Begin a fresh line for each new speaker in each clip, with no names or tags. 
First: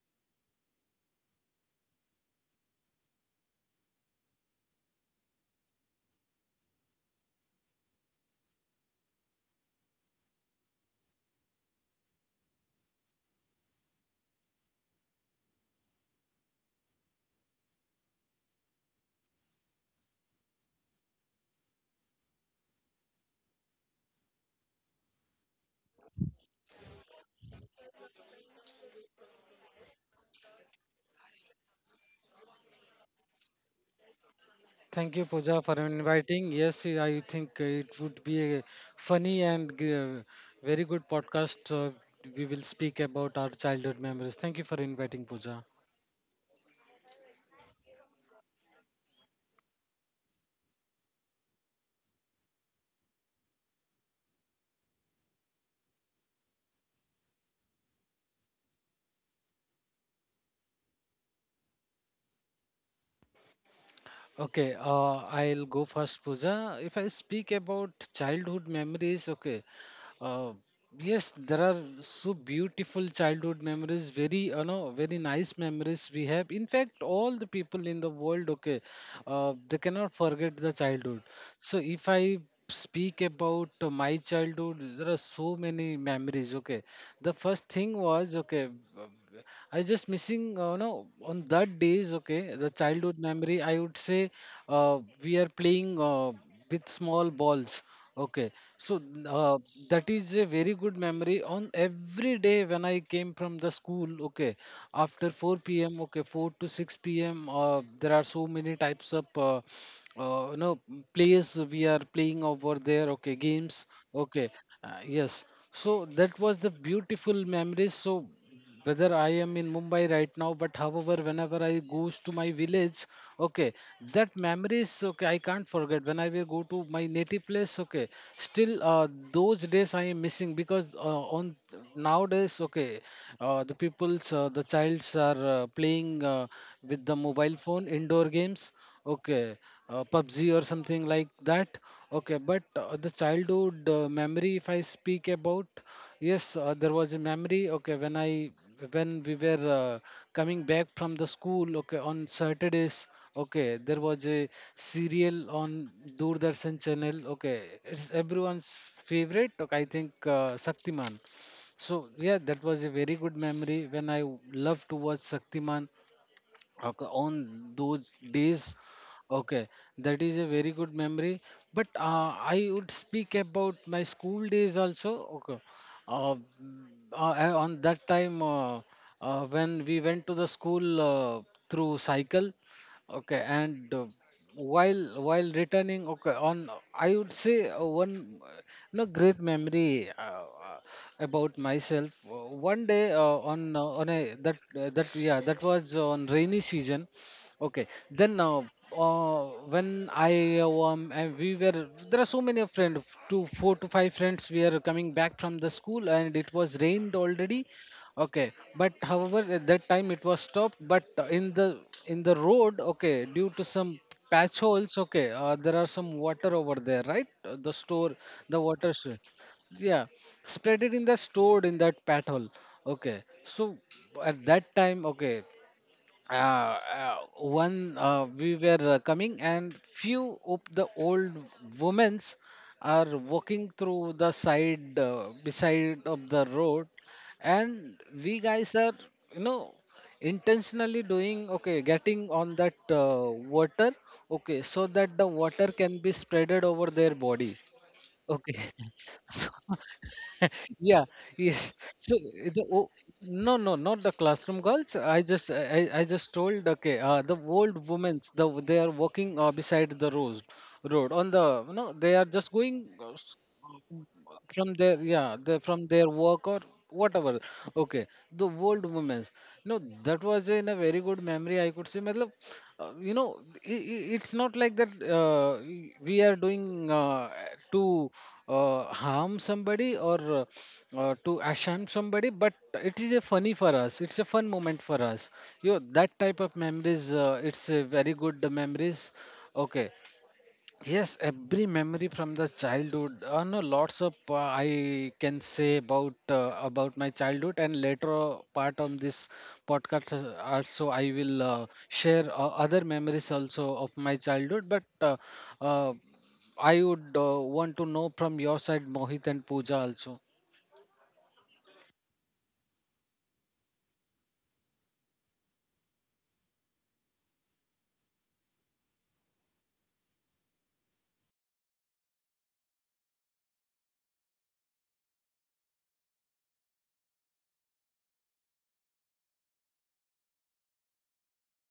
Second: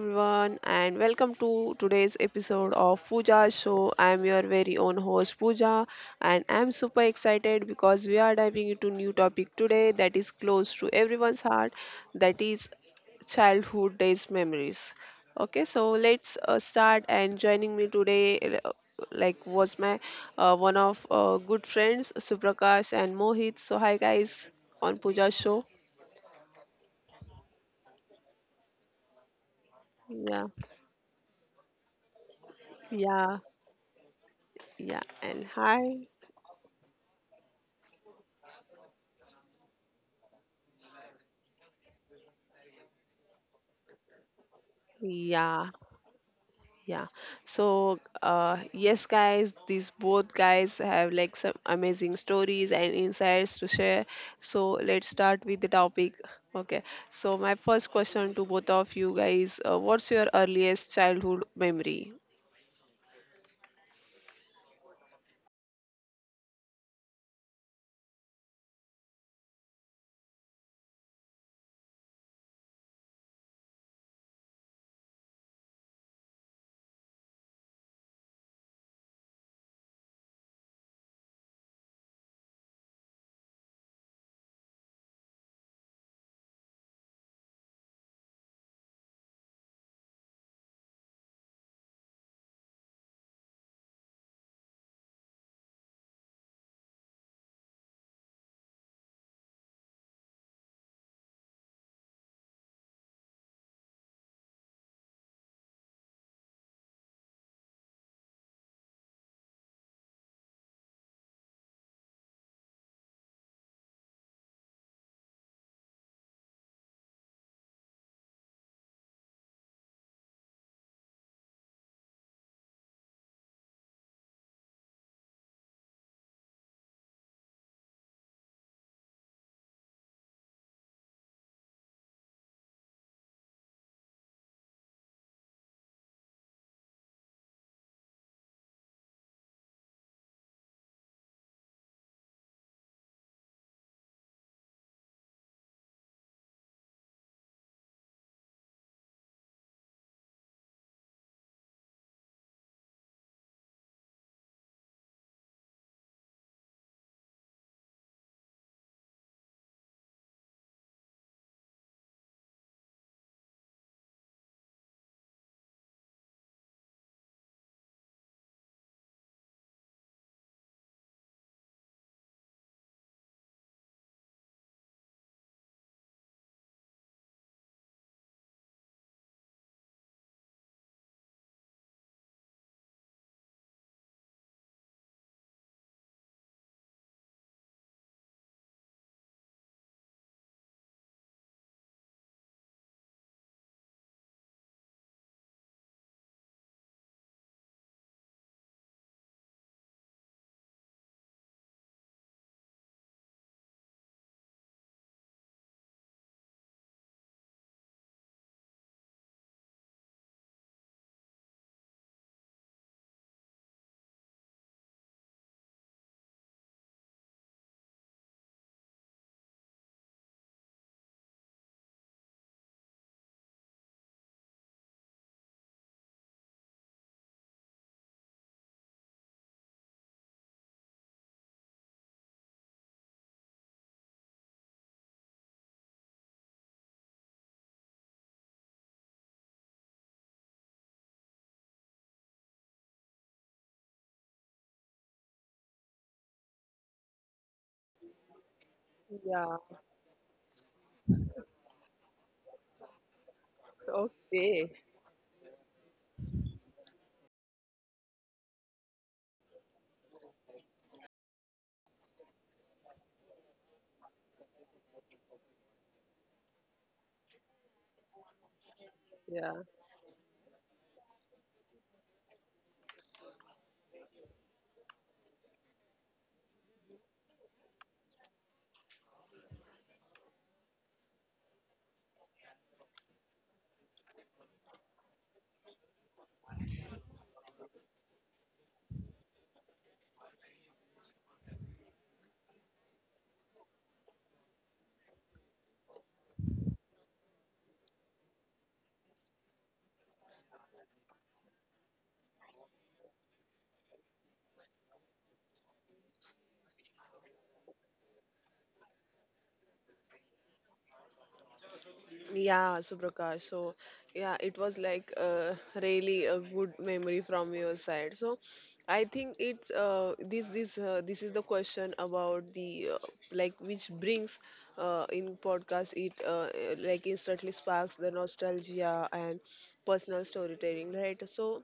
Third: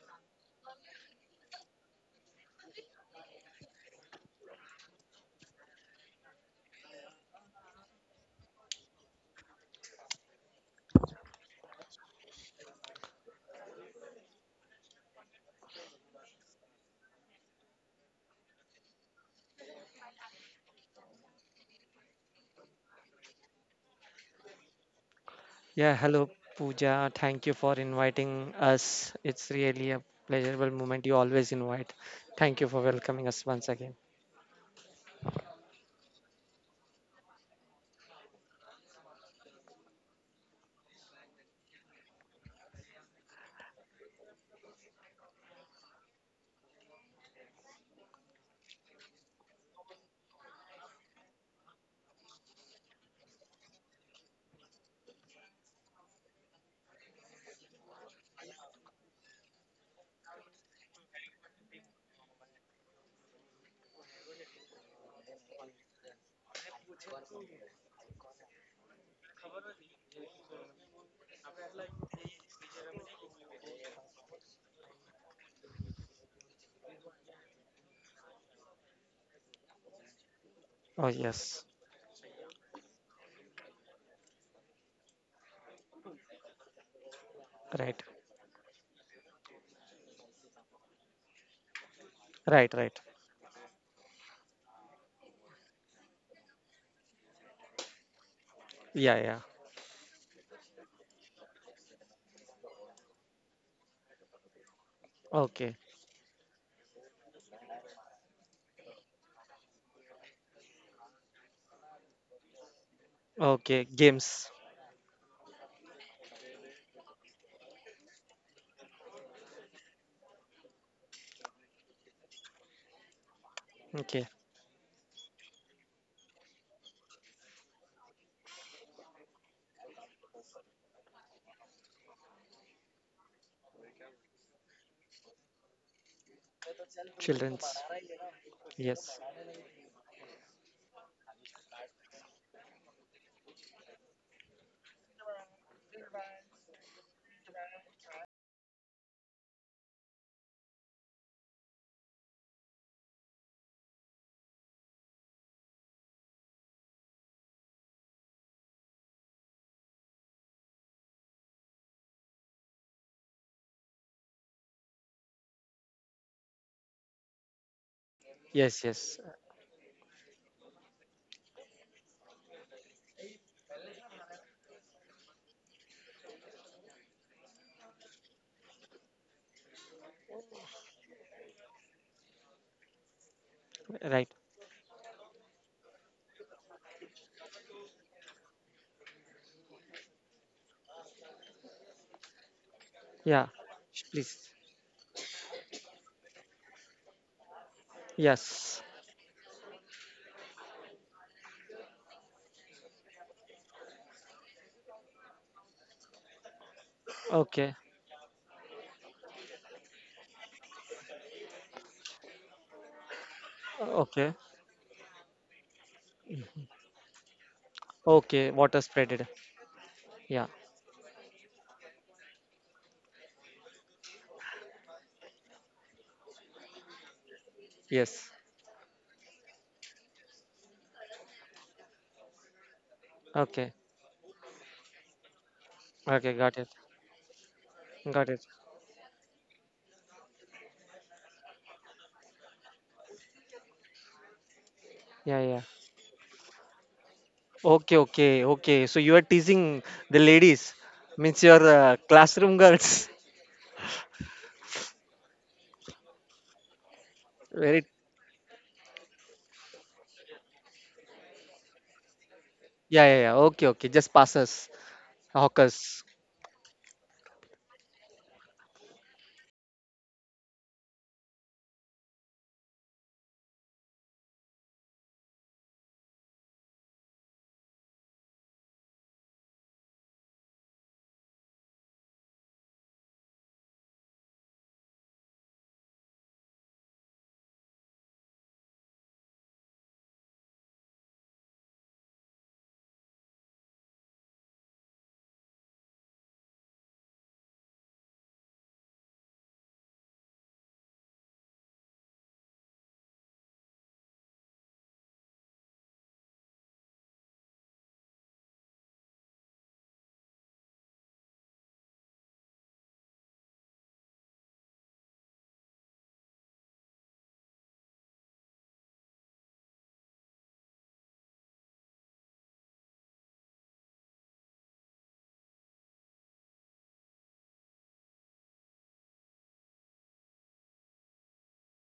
everyone, and welcome to today's episode of Pooja Show. I'm your very own host Pooja, and I'm super excited because we are diving into new topic today that is close to everyone's heart, that is childhood days memories. Okay, so let's start. And joining me today, was my one of good friends Suprakash and Mohit. So hi guys on Pooja Show.
Yeah, hello Pooja. Thank you for inviting us. It's really a
Yeah,
pleasurable moment. You always invite. Thank you for welcoming us
yeah,
once again.
Thank
yeah,
you, Pooja,
and
for
hi.
inviting. Yes, I think it would be a funny and very good podcast. We will speak about our childhood memories. Thank you for inviting, Pooja.
Yeah, yeah. So, yes, guys, these both guys have like some amazing stories and insights to share. So, let's start with the topic. Okay. So, my first question to both of you guys, what's your earliest childhood memory?
Okay, I'll go first, Pooja. If I speak about childhood memories, okay, Uh, yes, there are so beautiful childhood memories, very very nice memories we have. In fact, all the people in the world, okay, they cannot forget the
Oh
childhood.
yes.
So if I speak about my childhood, there are so many memories. Okay, the first
Right.
thing was okay. uh, I just missing, no, on that days, okay,
Right,
the
right.
childhood memory, I would say we are playing. With small balls. Okay, so
Yeah, yeah.
uh, that is a very good memory. On every day when I came from the school, okay, after
Okay.
4 p.m., okay, 4 to 6 p.m., there are so many types of uh, you know plays we are playing over there. Okay,
Okay.
games.
Games.
Okay, yes. So that was the beautiful memories. So whether I am in Mumbai right now, but however, whenever I goes to my village, okay,
Okay.
that memories, okay, I can't forget. When I will go to my native place, okay, still those days I am missing because on nowadays, okay, the people's, the childs are playing with the
Children's.
mobile phone indoor games,
Yes.
okay PUBG or something like that. Okay, but the childhood memory, if I speak about, yes, there was a memory. Okay, when we were coming back from the school, okay, on Saturdays, okay, there was a serial on Doordarshan channel. Okay, it's everyone's favorite. Okay, I think Shaktiman. So yeah, that was a very good memory when I loved to watch Shaktiman. Okay, on those
Yes,
days,
yes.
okay, that is a very good memory. But I would speak about my school days also. Okay, uh, mm, on that time when we went to the school through cycle, okay, and
Right.
while returning, okay, on I would say one uh, great memory, about myself. One day,
Yeah. Sh-
on a
Please.
that was on rainy season. Okay, then
Yes.
uh, when I and we were, there are so many friends, two four to five friends, we are coming back from the school, and it was rained
Okay.
already. Okay, but however, at that time it was stopped. But in the road, okay, due to some
Okay.
patch holes, okay, there are some water over there, right?
Okay.
The
Water
water,
spreaded.
yeah,
Yeah.
spread it in the stored in that patch hole. Okay, so at that time, okay, uh, one
Yes.
we were coming, and few of the old women's are
Okay.
walking through the side beside
Okay,
of
got
the
it.
road, and
Got it.
we guys are, you know intentionally doing, okay, getting on that water, okay, so that the
Yeah, yeah.
water can be spreaded over their body,
Okay, okay,
okay.
okay. So you are teasing
Yeah,
the ladies,
yeah,
means your
yes, so
classroom girls.
no, no, not the classroom
okay.
girls. I just told, okay, the
Very,
old women's, the they are walking beside the road, on the no, they are just going
yeah, yeah, yeah. Okay, okay. Just passes,
from their yeah the, from
hawkers.
their work or whatever, okay, the world women's, no,
Yeah.
that was in a very good memory, I could say, matlab, uh, you know I it's not like that, uh, we are doing, uh, to harm somebody or to asham somebody, but it is a funny for us, it's a fun moment for us, that type of memories, it's a very good memories, okay. Yes, every memory from the childhood. No, lots of I can say about my childhood, and later part of this podcast, also I will share other memories also of my childhood. But uh, I would want to know from your side, Mohit, and Pooja also.
Yeah, Suprakash. So, yeah, it was like really a good memory from your side. So, I think it's this is the question about the like which brings in podcast it like instantly sparks the nostalgia and personal storytelling, right? So,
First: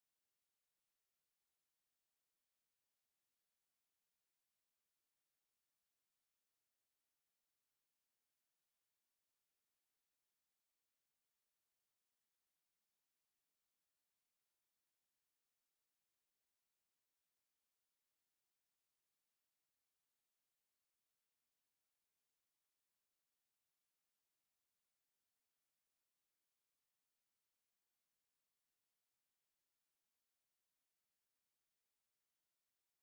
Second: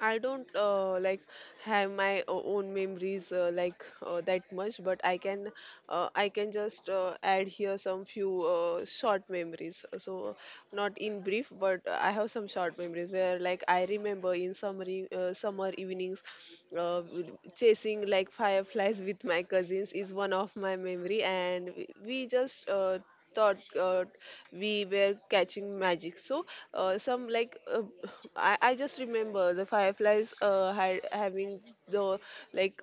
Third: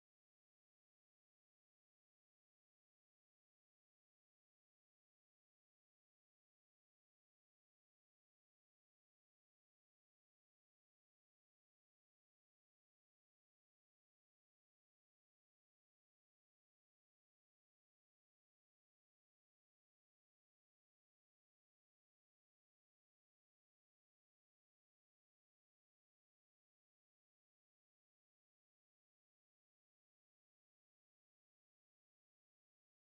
I don't like have my own memories that much, but I can just add here some few short memories. So not in brief, but I have some short memories where like I remember in summer summer evenings, uh, chasing like fireflies with my cousins is one of my memory. And we just thought we were catching magic. So some like I just remember the fireflies had having the like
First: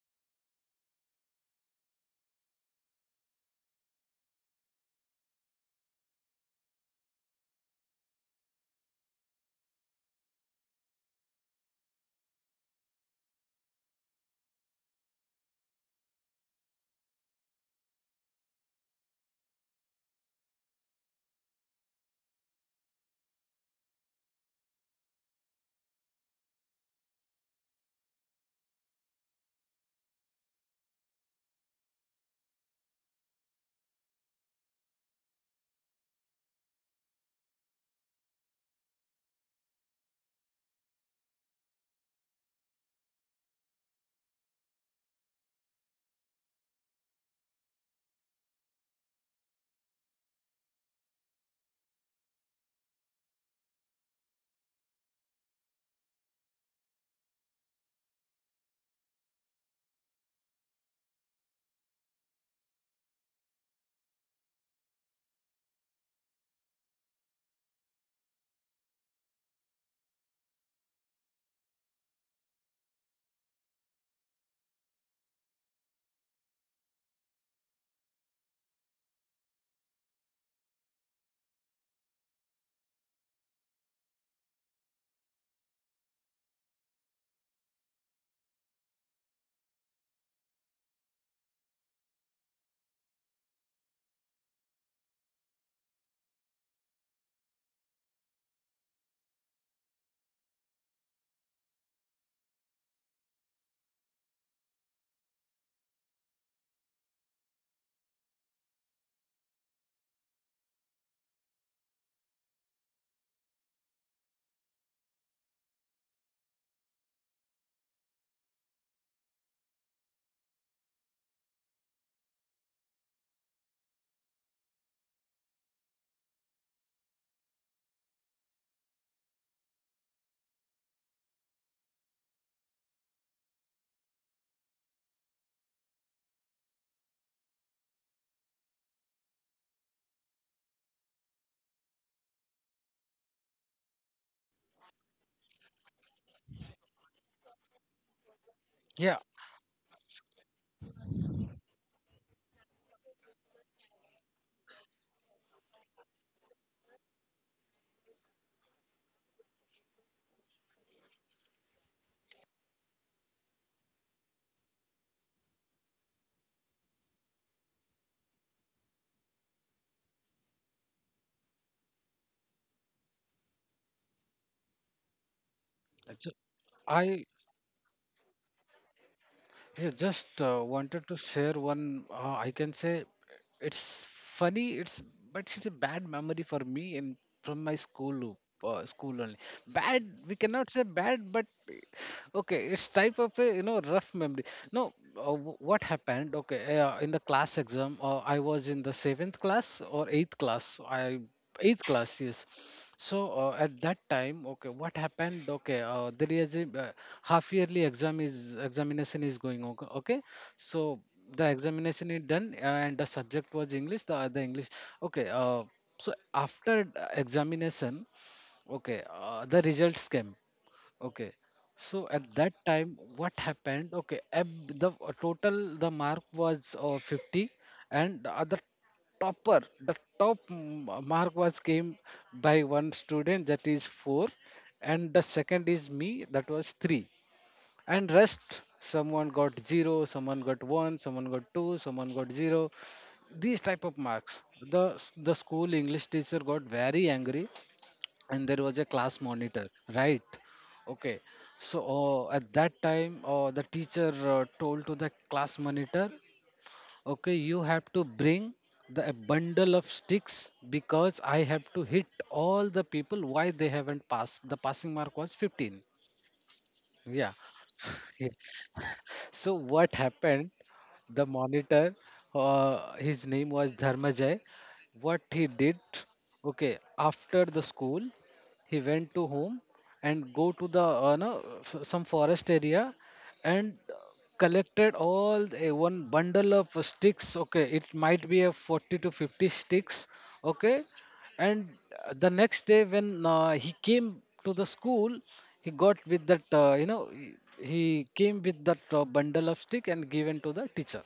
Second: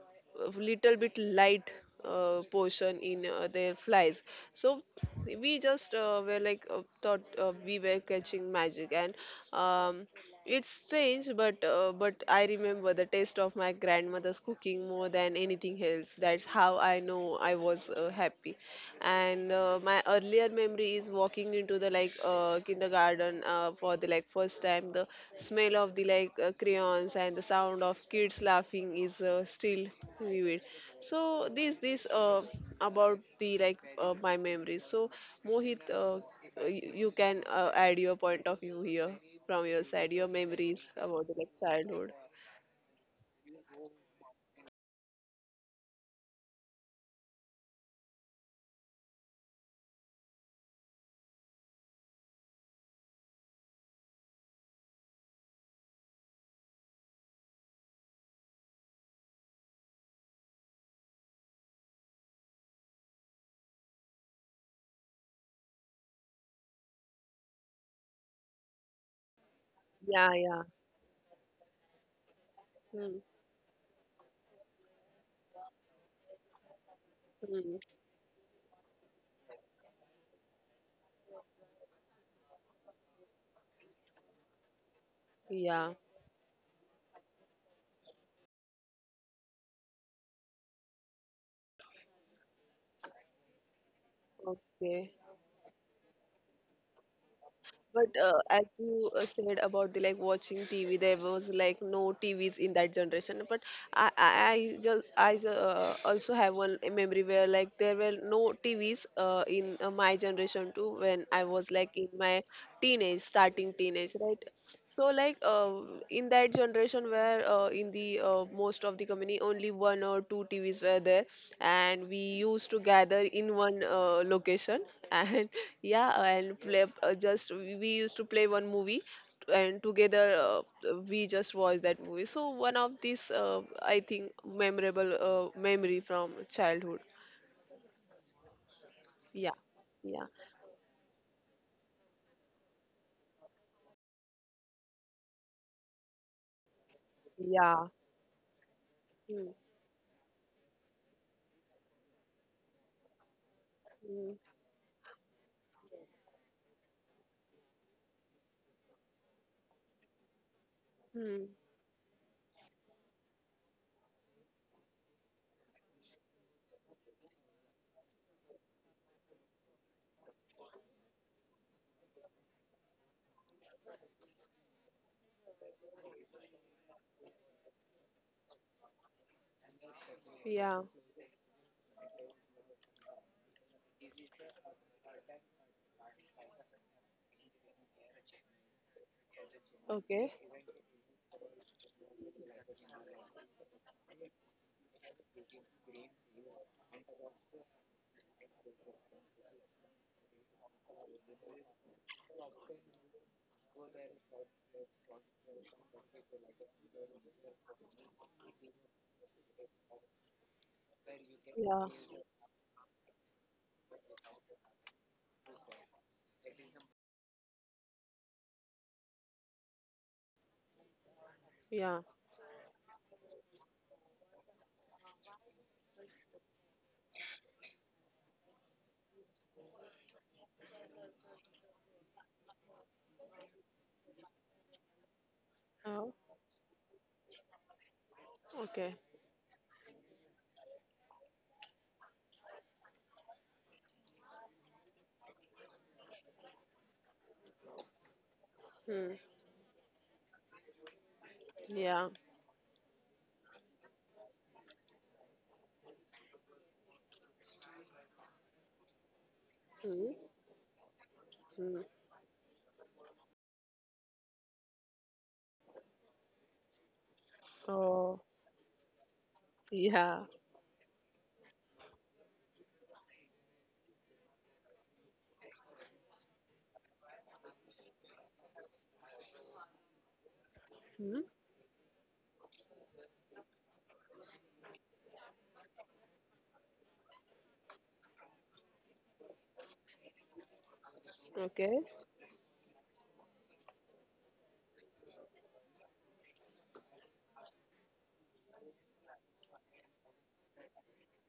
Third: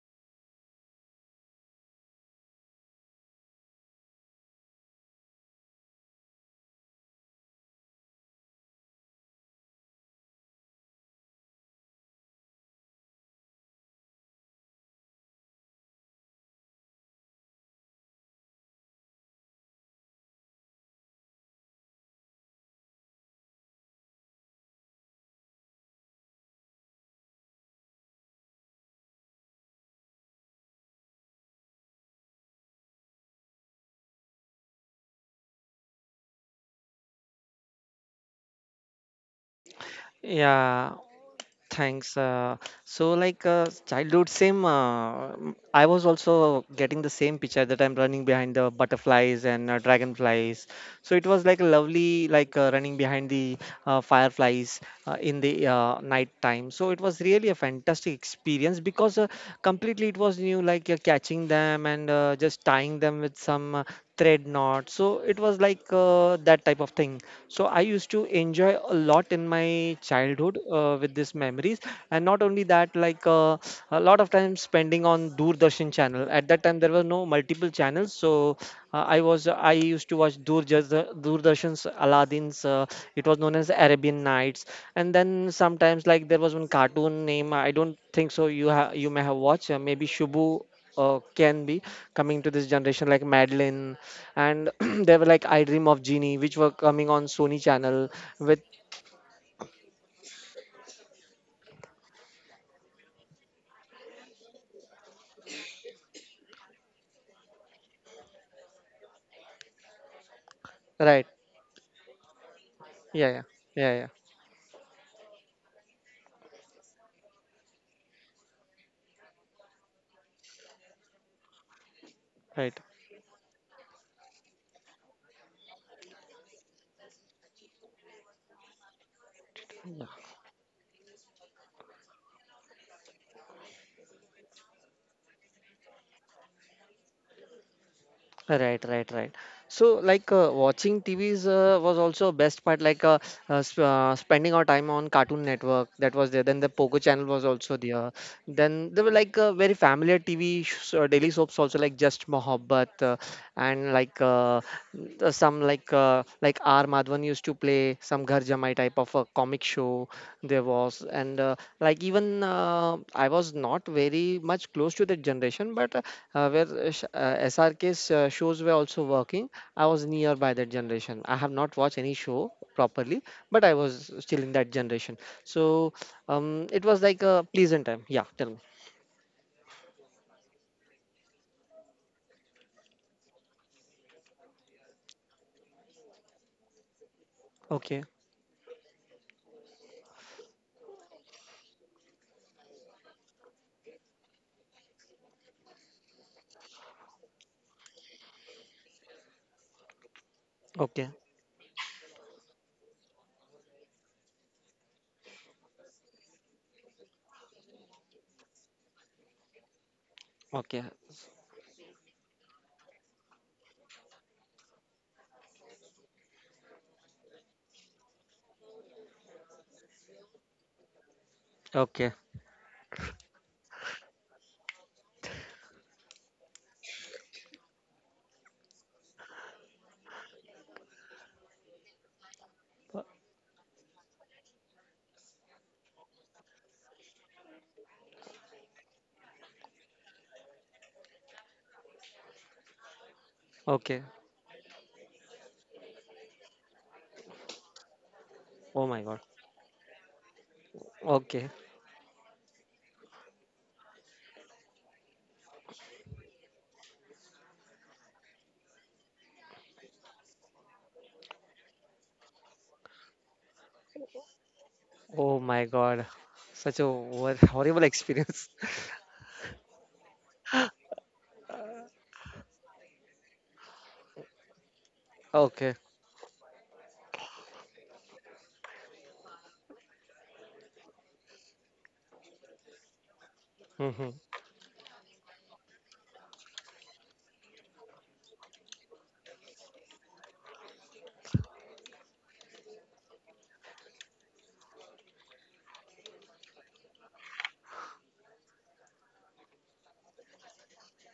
little bit light portion in their flies. So we just were like thought we were catching magic. And um, it's strange, but but I remember the taste of my grandmother's cooking more than anything else. That's how I know I was happy. And my earlier memory is walking into the kindergarten for the like first time. The smell of the crayons and the sound of kids laughing is still vivid. So this about the my memories. So Mohit, you can add your point of view here from your side, your memories
Yeah.
about the like childhood.
Thanks. So, childhood, same. I was also getting the same picture that I'm running behind the butterflies and dragonflies. So it was like a lovely, running behind the fireflies in the night time. So it was really a fantastic experience because completely it was new, catching them and just tying them with some thread knot. So it was like that type of thing. So I used to enjoy a lot in my
Yeah, yeah.
childhood with these memories, and not only that,
Hmm,
a lot of time spending on Doordarshan channel. At that time, there were no
hmm.
multiple channels, so I used to watch Doordarshan's Aladdin's. It was known as Arabian Nights, and then
Yeah,
sometimes like there was one cartoon name. I don't think so. You may have watched maybe Shubu. Can be coming to this generation like Madeline and
okay.
they were like I Dream of Genie, which were coming on Sony
But
Channel
as
with
you said about the like watching TV, there was like no TVs in that generation. But I also have one memory where like there were no TVs in my generation too, when
right,
I was like in my teenage,
yeah, yeah,
starting
yeah,
teenage,
yeah,
right? So in that generation where in the most of the company only one or two TVs were there, and we used to
right.
gather in one location and yeah and play just we used to play one movie and together we just watched that movie. So one of these I think memorable memory from childhood.
Right, right, right.
Yeah,
So,
yeah,
watching TVs was also best part. Like sp Spending our time on Cartoon Network, that was there. Then the Pogo channel was
yeah.
also there. Then there
Yeah,
were like
Mm,
very familiar TV sh uh, daily soaps also, like Just Mohabbat, and
mm,
like some like R Madhavan used to play some Ghar Jamai type of a comic show there was, and
mm,
even I was not very much close to that generation, but where SRK's shows were also working. I was near by that generation. I have not watched any show properly, but I was still in that generation. So
so
it was
I
like a pleasant time. Yeah, tell me.
yeah, just
yeah,
wanted to share one. I can say it's funny. It's but it's a bad memory for me, and from my
Okay,
school school only. Bad.
okay.
We cannot say bad, but okay, it's type of a rough memory. No, what happened? Okay, in the class exam, I was in the seventh class or eighth class.
okay,
I eighth class, yes. So at that time, okay, what happened? Okay, there is a half yearly examination is going on, okay?
okay,
So the
Yeah,
examination is done, and the subject was english, the other english. Okay, so after the examination, okay, the results came. Okay.
yeah.
So
okay,
at that time, what happened? Okay, the total the mark was 50, and the top mark was came by
uh,
one student, that is four, and the second
Oh,
is me, that was three, and rest
okay.
someone got zero, someone got one, someone got two, someone got zero. These
okay.
type of marks. The school English teacher got very angry, and there
Oh
was a
Mm,
my God.
class monitor, right? Okay,
Okay.
yeah.
so at that time, the teacher told to the class monitor, okay, you have to bring the a bundle of
Mm,
sticks, because I
mm.
have to hit all the people, why they haven't passed, the passing mark
Oh
was
my
15.
God. Such a
Yeah,
horrible
Oh,
experience.
so what
yeah.
happened? The monitor, his name was Dharmajay. What he
Okay.
did? Okay, after the school, he went to home and go to the
Mm,
no, f- some forest area, and
Hmm.
collected all the, one bundle of sticks. Okay, it might be a 40 to 50 sticks. Okay,
okay,
and the next day when he came to the school, he got with that he came with that bundle of stick, and given to the teacher.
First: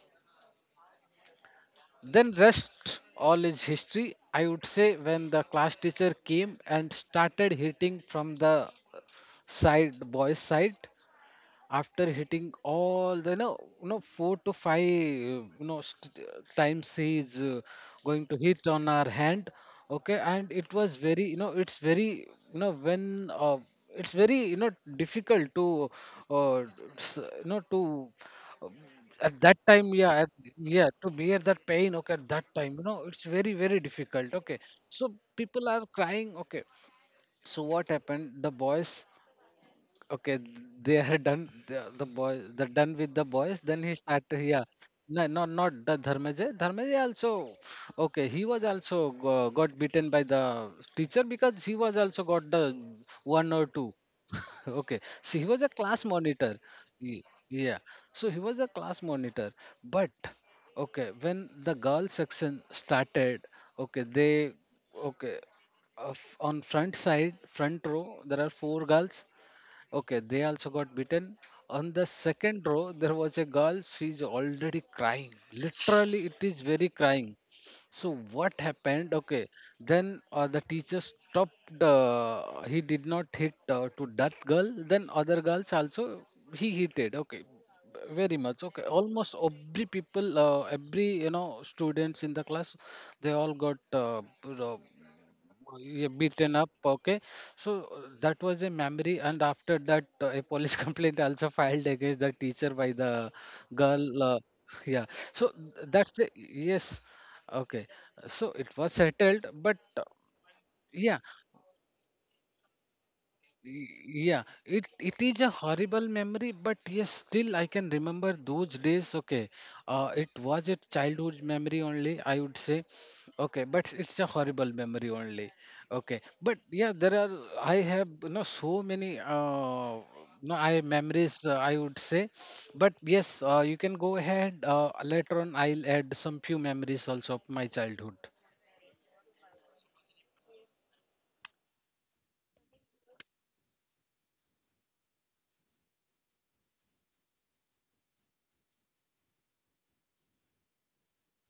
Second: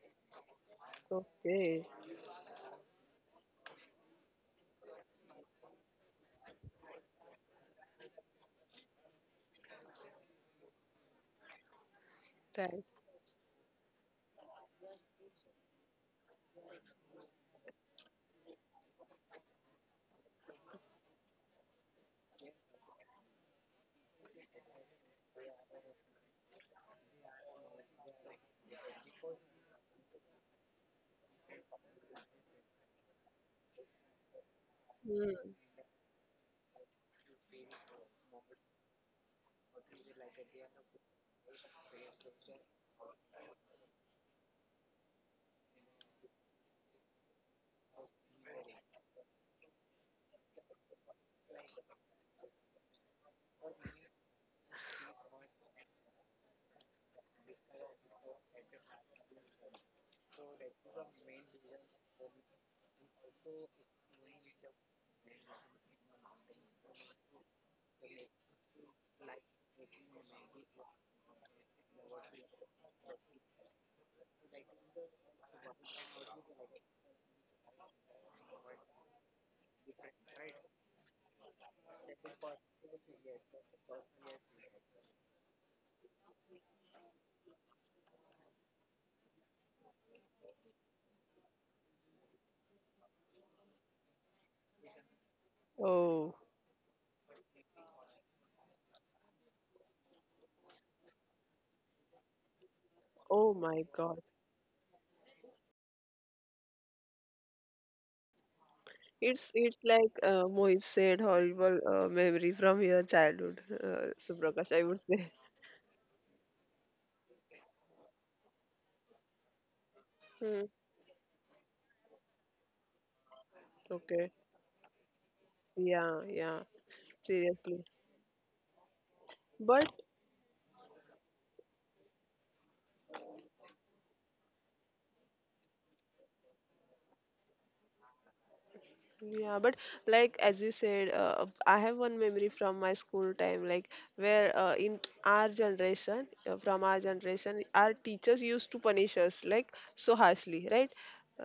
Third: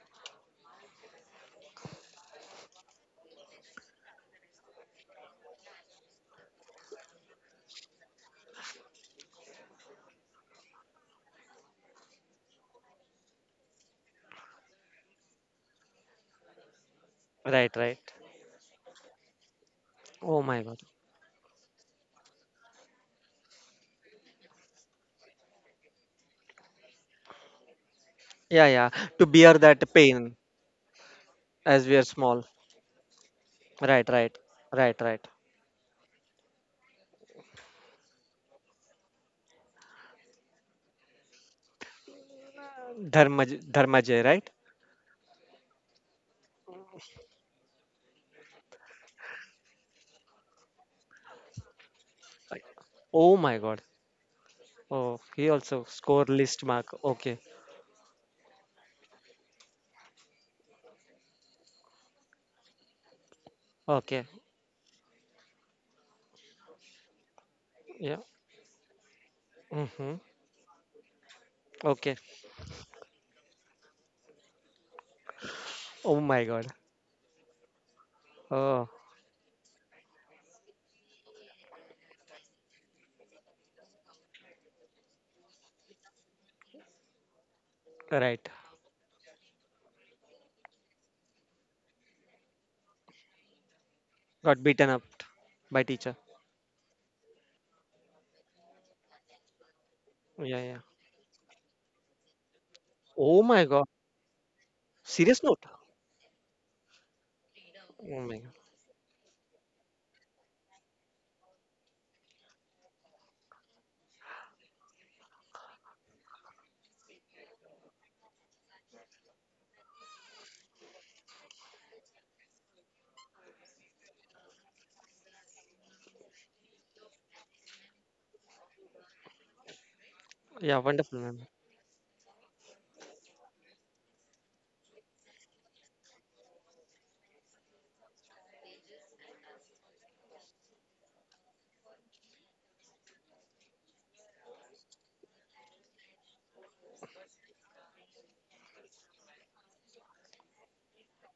okay,
Then rest, all is history, I would say, when the class teacher came and started hitting from the side, boys side, after hitting
right.
all the, four to five, times he is
Right, right.
going to hit on our hand. Okay, and
Oh
it
my God.
was very, it's very, you know when it's very, difficult to uh, s- you know to uh,
Yeah, yeah.
at
To
that
bear
time
that
yeah at,
pain
yeah, to bear that pain.
as we
Okay,
are
at that
small.
time, it's very, very
Right,
difficult.
right,
Okay, so
right, right.
Mm.
people are crying. Okay, so what happened? The boys, okay, they are done. The boy, are done with the boys. Then he start.
Dharmajay,
Yeah,
right?
no, not the Dharmeja. Dharmeja also. Okay, he was also got beaten by the teacher, because he was also got the
Oh
one or
my
two.
God.
Okay,
Oh,
so he
he
was a
also
class
score
monitor.
list mark.
Ye-
Okay.
Yeah, so he was a class monitor. But okay, when the girl section started, okay,
Okay.
okay on front row,
Yeah.
there are four girls. Okay,
Mm-hmm.
they also got bitten. On the
Okay.
second row, there was a girl. She's already crying. Literally,
Oh
it
my
is
God.
very crying. So what
Oh,
happened? Okay, then the teacher stopped. He did not hit to that girl. Then other girls also he hitted. Okay, very
right.
much. Okay, almost every people, every, students in the class, they all got,
Got beaten up by
yeah,
teacher.
Oh.
beaten up. Okay, so that was a memory, and after that, a
Yeah,
police
yeah.
complaint also filed against the teacher by the
Oh
Oh
my God.
my God.
girl. Yeah,
Serious
so
note.
that's the yes. Okay,
Oh my God.
so it was settled, but
It's like Mohit
yeah,
said, horrible memory from your childhood,
Yeah,
Suprakash. I
it
would
it
say.
is a horrible memory, but yes, still I can remember those days. Okay, it was
Hmm.
a childhood memory only, I would say. Okay, but it's a
Okay.
horrible memory only. Okay,
Yeah,
but
yeah.
yeah, there are I
Seriously.
have, so many,
But
no I
Yeah, wonderful
memories,
man.
I would say. But yes, you can go ahead. Later on, I'll add some few memories also of my childhood.
yeah, but like as you said, I have one memory from my school time, like where in our generation, from our generation, our teachers used to punish us like so harshly, right?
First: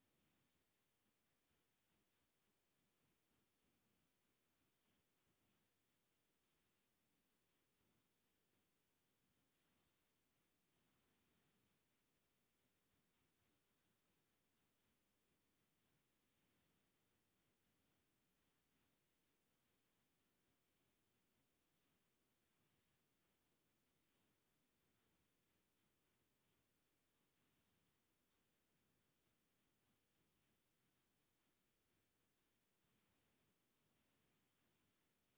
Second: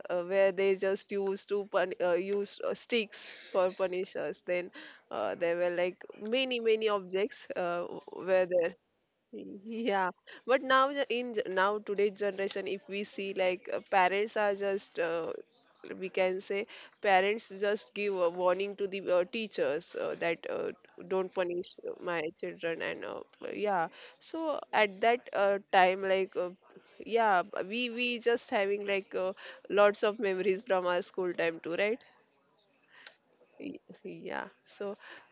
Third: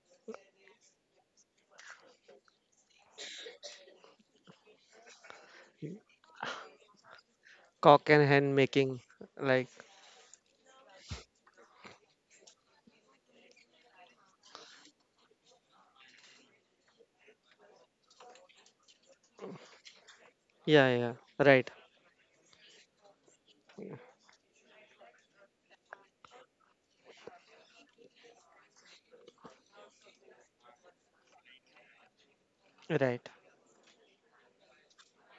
Where they just used to use sticks for punish us. Then there were like many many objects
Cock and
were
hen
there.
making. Like,
Yeah, but now the- in ge- now today's generation, if we see, like parents are just we can say parents just give a warning to the teachers that
yeah, yeah.
don't
Right.
punish my children and yeah. So at that time, yeah, we just having lots of memories from our school time too, right?
Right.
Y- Yeah. So,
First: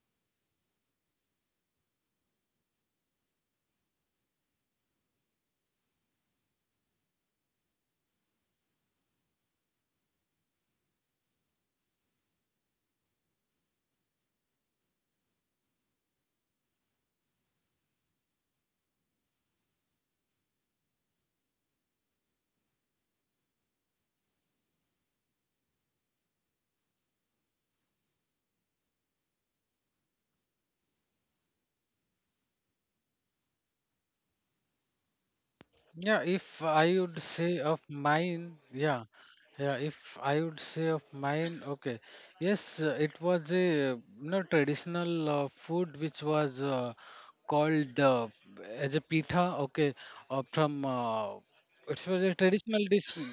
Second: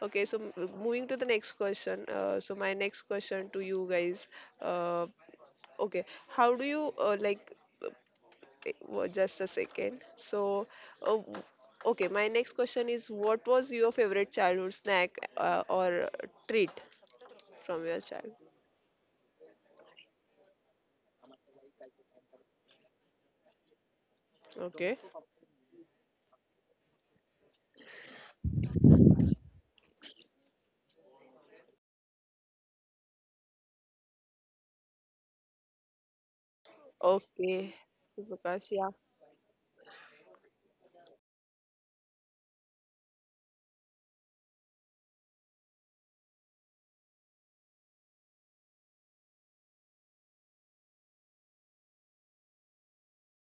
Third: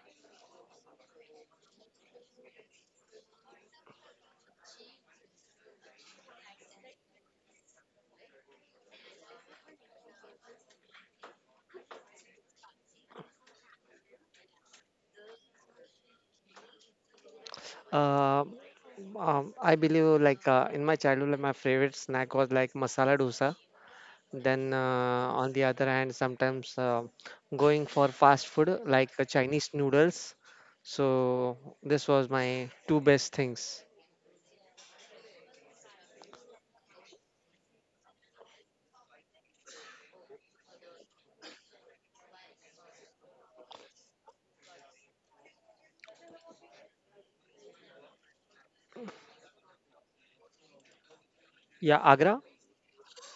okay. So, moving to the next question. So, my next question to you guys. Uh, Okay, how do you uh, just a second. So, uh, w- okay, my next question is what was your favorite childhood snack or treat from your child?
Uh, I believe in my childhood, like, my favorite snack was like masala dosa. Then,
Okay.
on the other hand, sometimes going for fast food like Chinese noodles. So this was my two best things.
Yeah, if I would say
Okay.
of
So,
mine,
Prakash, yeah.
yeah. Yeah, if I would say of mine, okay, yes, it was a, uh, traditional food, which was called as a pitha. Okay, from
Yeah,
it was a
Agra?
traditional dish.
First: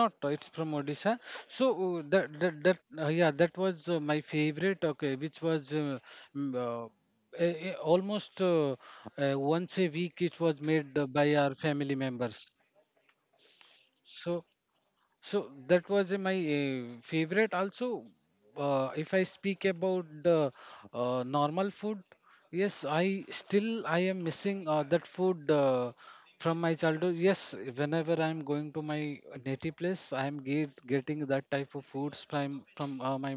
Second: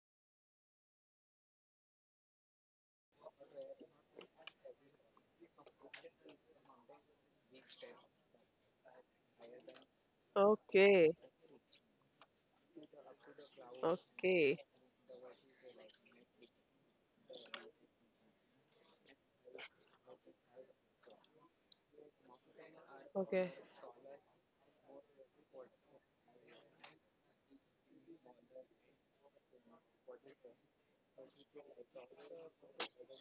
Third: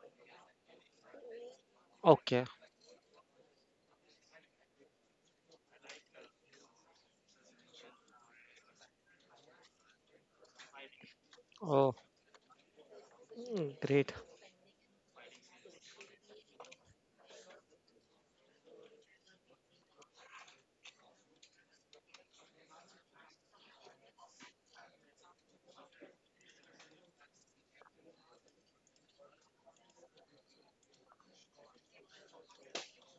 Not, it's from Odisha. So
Okay.
that was my favorite. Okay, which was, mm, uh, almost, once a week. It was made
Okay.
by our family
Oh,
members.
mm, great.
So.
Okay.
So that was my favorite. Also, if I speak about the normal food, yes,
Okay.
I am missing that food from my childhood. Yes, whenever I'm going to my native place, I am getting that type of foods from my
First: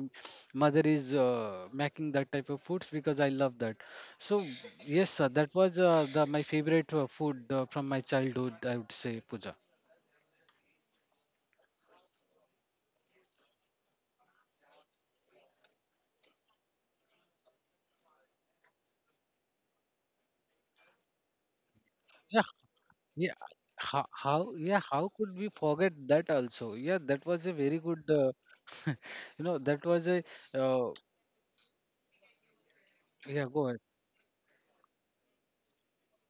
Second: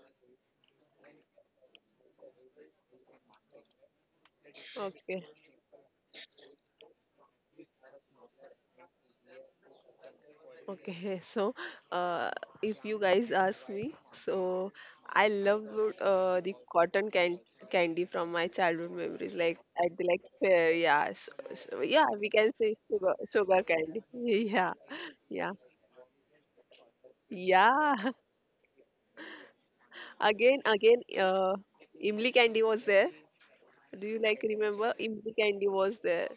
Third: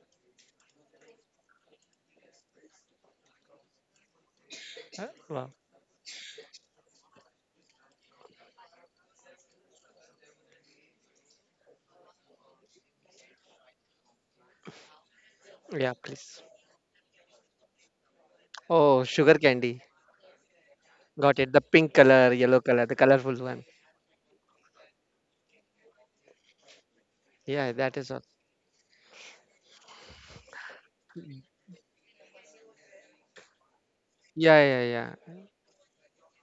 mother is making that type of foods because I love that. So
Okay.
yes,
Wow.
that was the my favorite food from my childhood, I would say, Puja.
Okay, so uh, if you guys ask me, so I love
Yeah, please.
the cotton candy from my childhood
Oh,
memories,
sugar
like
candy.
at the like fair. Yeah, so,
Got it. The
so,
pink
yeah, we
color,
can
yellow
say
color, the
sugar
colorful
Yeah,
sugar
one.
candy, yeah,
how could
yeah,
we forget that also? Yeah, that was a
Yeah,
very
yeah.
that is
good,
all.
you know, that was a,
Again,
uh,
again, Imli candy was there.
yeah, go ahead.
Do you like
Yeah, yeah,
remember
yeah.
Imli candy was there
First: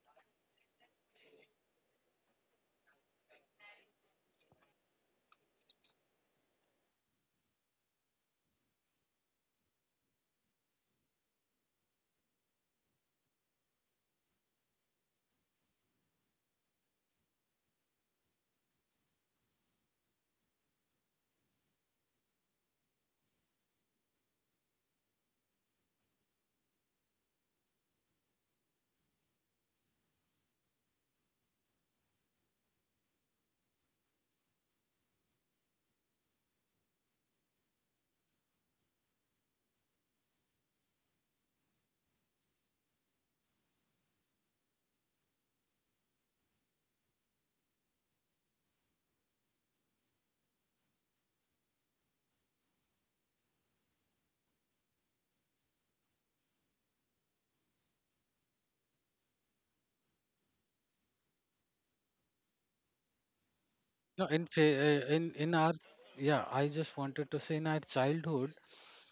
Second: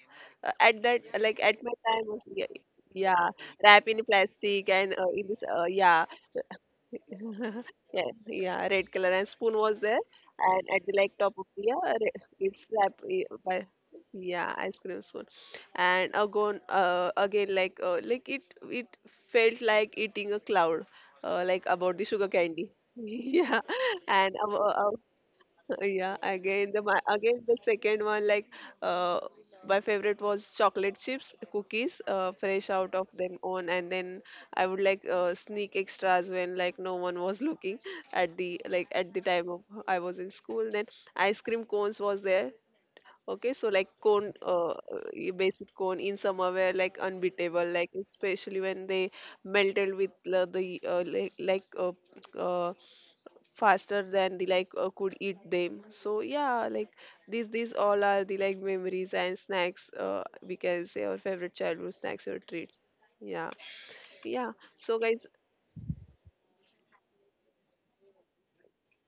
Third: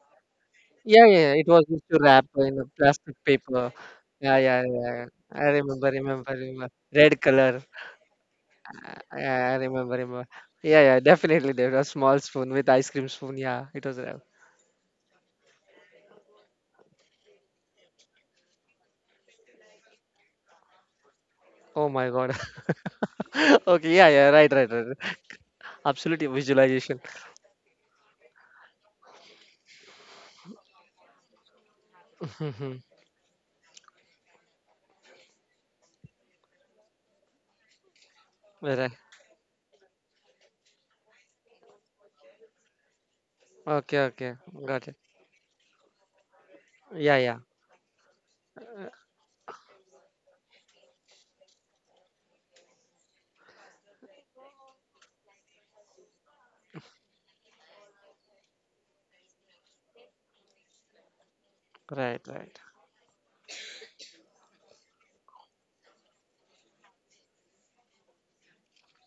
at that
Yeah, yeah, yeah.
like
It
at
was
my
used to
time? Was,
wrap
yeah,
in a plastic
yeah,
paper.
wrap in
Yeah, yeah,
plastic
yeah,
and
yeah.
in
I
this
remember,
yeah.
remember, remember. Red color.
Yeah, yeah, red color and spoon
Yeah, I
was
remember,
there,
remember.
and
Yeah,
at the
yeah,
like top of
definitely. There
yeah,
was small spoon
it's
with ice
wrapped
cream spoon.
by
Yeah, it was.
yeah ice cream spoon. And again, again like it felt like eating a cloud, like about the
Oh
sugar
my God.
candy. Yeah,
Okay,
and
yeah, yeah, right, right, right.
yeah,
Absolutely
again the my
visualization.
again the second one like uh my favorite was chocolate chips, cookies, fresh out
Hmm.
of them own, and then I would like sneak extras when like no one was looking at the like
Right, right.
at the time of I was in school. Then ice cream cones was there. Okay, so like
Okay,
cone,
okay, got it.
basic cone in summer were like
Yeah, yeah,
unbeatable, like especially when they melted with the like uh, faster than the like could eat them. So yeah, like these all are the like memories and snacks. We can say our favorite childhood
right,
snacks or
right.
treats. Yeah,
No, in,
yeah.
fa-
So guys,
in our, yeah, I just wanted to say in our childhood,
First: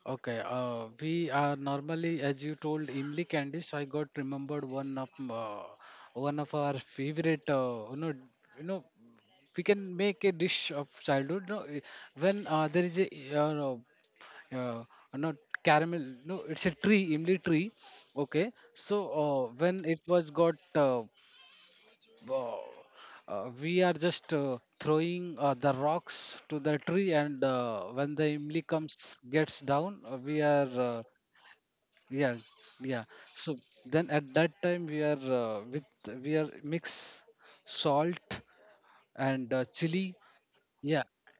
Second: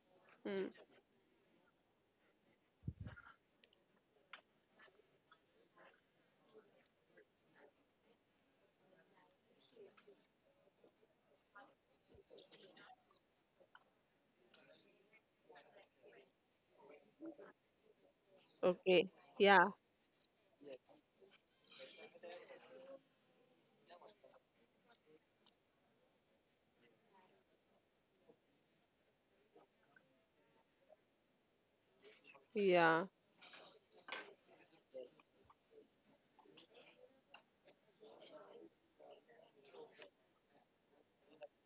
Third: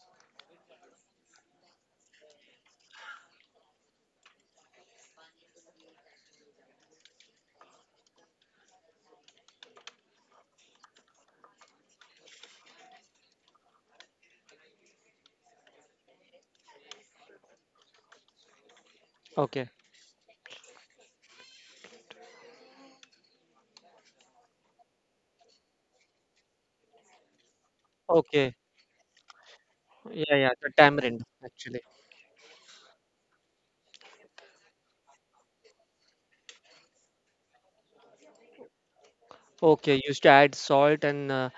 okay,
mm,
we are normally, as you told Imli Candice, I got remembered one of our favorite, you know, we can make a dish of childhood. No, I- when there is a Yeah, not caramel, no, it's a tree, imli tree. Okay, so
okay, yeah,
Okay,
when it was got uh, we are just throwing the rocks to the tree, and when the
okay.
imli comes gets down
Yeah, yeah,
we
the
are
tamarind actually.
yeah
yeah,
yeah so then at that time we are with we are mix salt and
Okay, used
chili,
to add salt
yeah
and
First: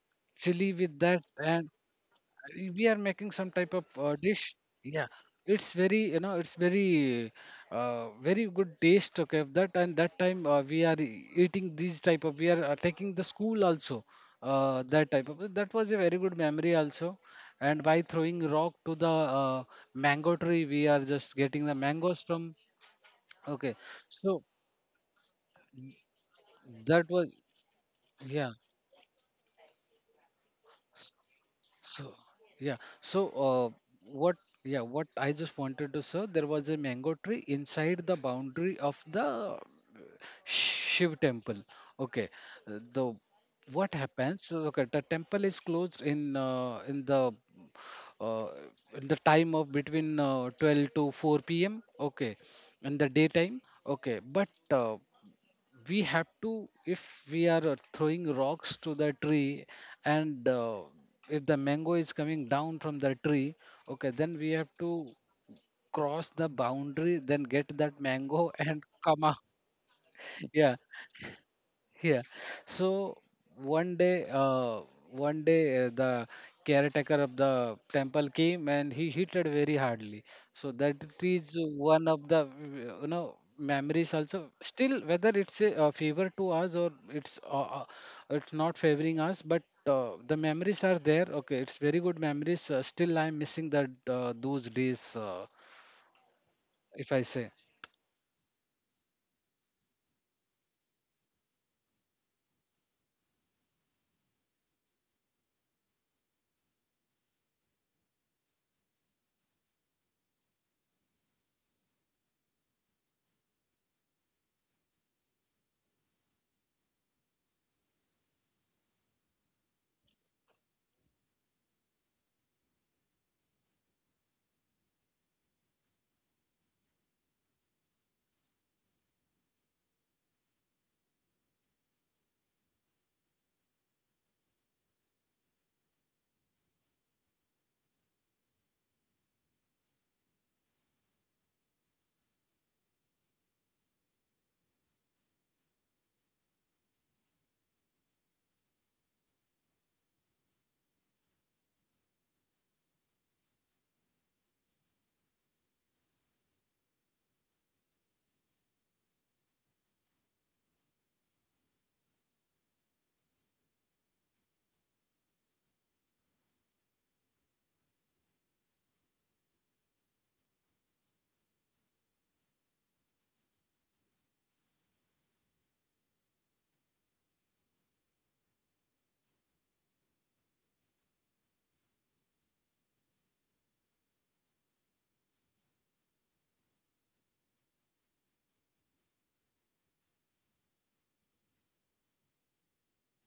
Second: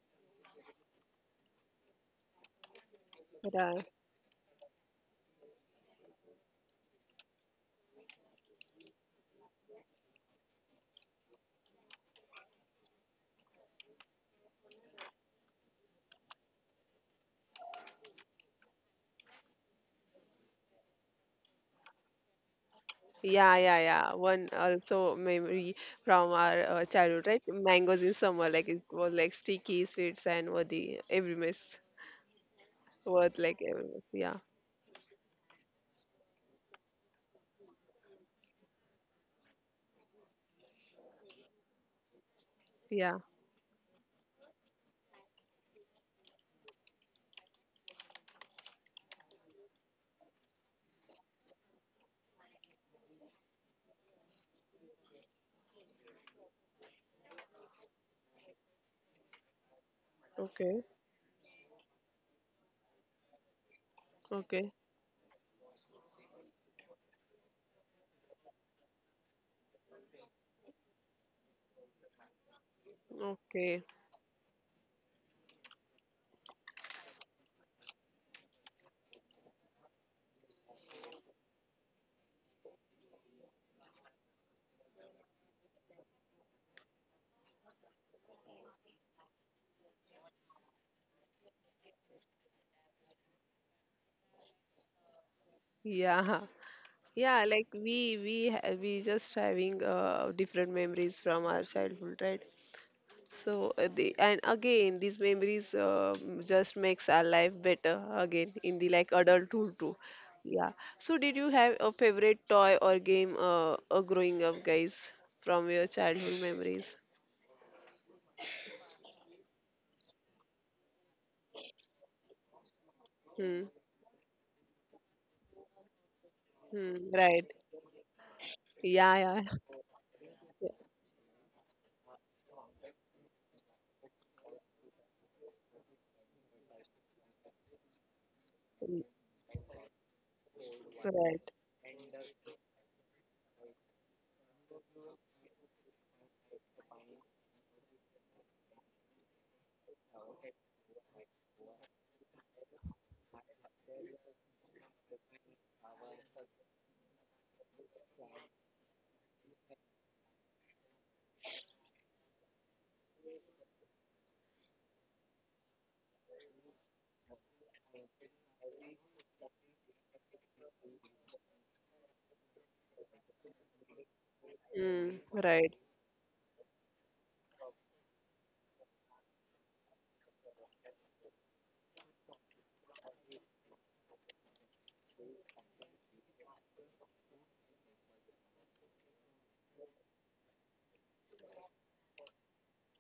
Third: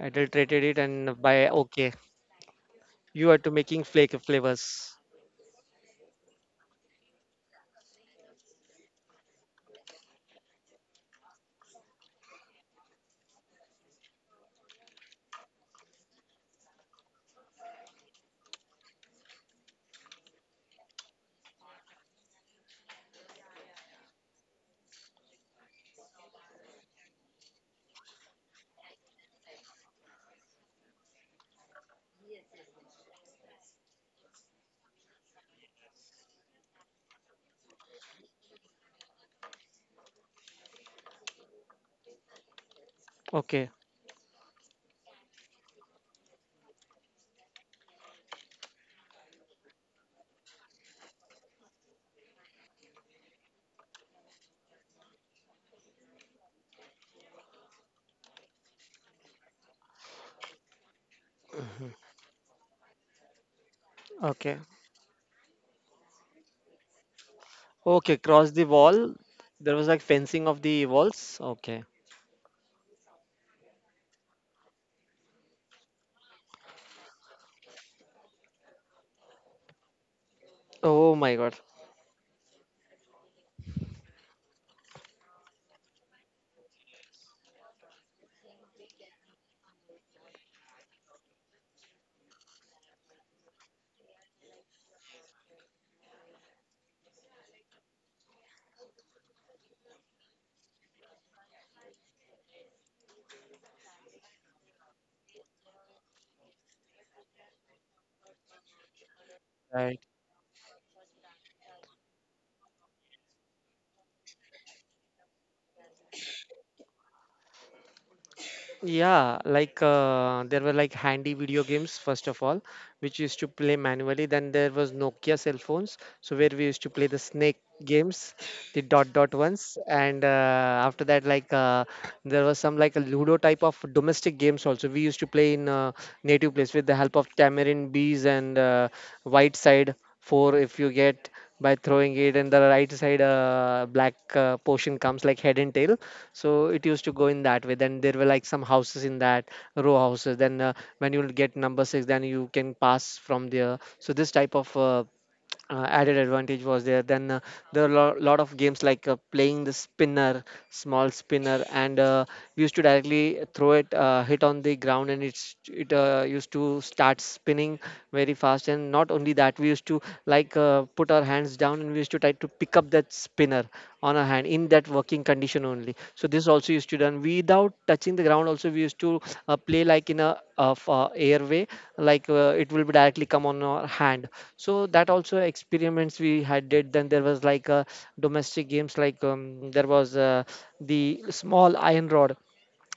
adulterated
chili
it
with
and
that,
by
and
okay,
we are
you
making
are to
some type
making
of
right.
flake
dish.
flavors.
Yeah, it's very, you know, it's very very good taste, okay, of that, and that time we are eating these type of, we are taking the school also, that type of, that was a very good memory also. And by throwing rock to the uh, mango tree, we are just getting the mangoes from.
Yeah,
Okay,
yeah, yeah.
so
One also memory from our
that was,
childhood, right? Mangoes in
yeah.
summer, like it was like sticky, sweets, and what the every miss
So, yeah. So,
worth like every miss.
what,
Yeah,
yeah, what I just wanted to say, there was a mango tree inside the boundary of the Shiv temple. Okay. The
yeah.
Okay,
what happens? So, okay, the temple is closed uh, in the time of between 12 to 4 p.m. Okay, in the daytime. Okay, but we have to, if we are throwing rocks to the tree, and
Okay,
if the mango is coming down from the tree, okay, then we
okay,
have
okay,
to cross the boundary then get that
okay.
mango
Cross the
and come
wall.
out.
There was like fencing of
Yeah,
the walls. Okay.
yeah. So one
okay.
day, uh, one day, the caretaker of the temple came and he hit it very hardly. So that
Oh my
is
God.
one of the, you know, memories also. Still, whether it's a, favor to us or it's not favoring us, but the memories are there. Okay, it's very good memories. Still, I'm missing that those days,
Yeah,
if I say.
yeah. Like we we just having different memories from our childhood, right? So the and again these memories just makes our life better again in the like adulthood too.
Right.
Yeah. So did you have a favorite toy or game growing up, guys, from your childhood memories?
Yeah, there were like handy video games first of all, which used to
Hmm.
play manually. Then there was Nokia cell phones, so where we used to play the
Hmm. Right.
snake games, the dot
Yeah.
dot
Yeah.
ones, and after that there was some like a Ludo type of domestic games also. We used to play in native place with the help of tamarind bees and
Mm,
white side four if you get
right.
by throwing it, and the right side black portion comes like head and tail. So it used to go in that way. Then there were like some houses in that row houses. Then when you'll get number 6, then you can pass from there. So this type of added advantage was there. Then there are a lot of games like playing the spinner, small spinner, and we used to directly throw it, hit on the ground, and it used to start spinning very fast. And not only that, we used to put our hands down and we used to try to pick up that spinner on our hand in that
Hmm.
working condition
Right.
only. So this also used to done without touching the ground. Also, we used to play like in a of airway, it will be directly come on our hand, so that also experiments we had did. Then there was like a domestic games like the small iron rod.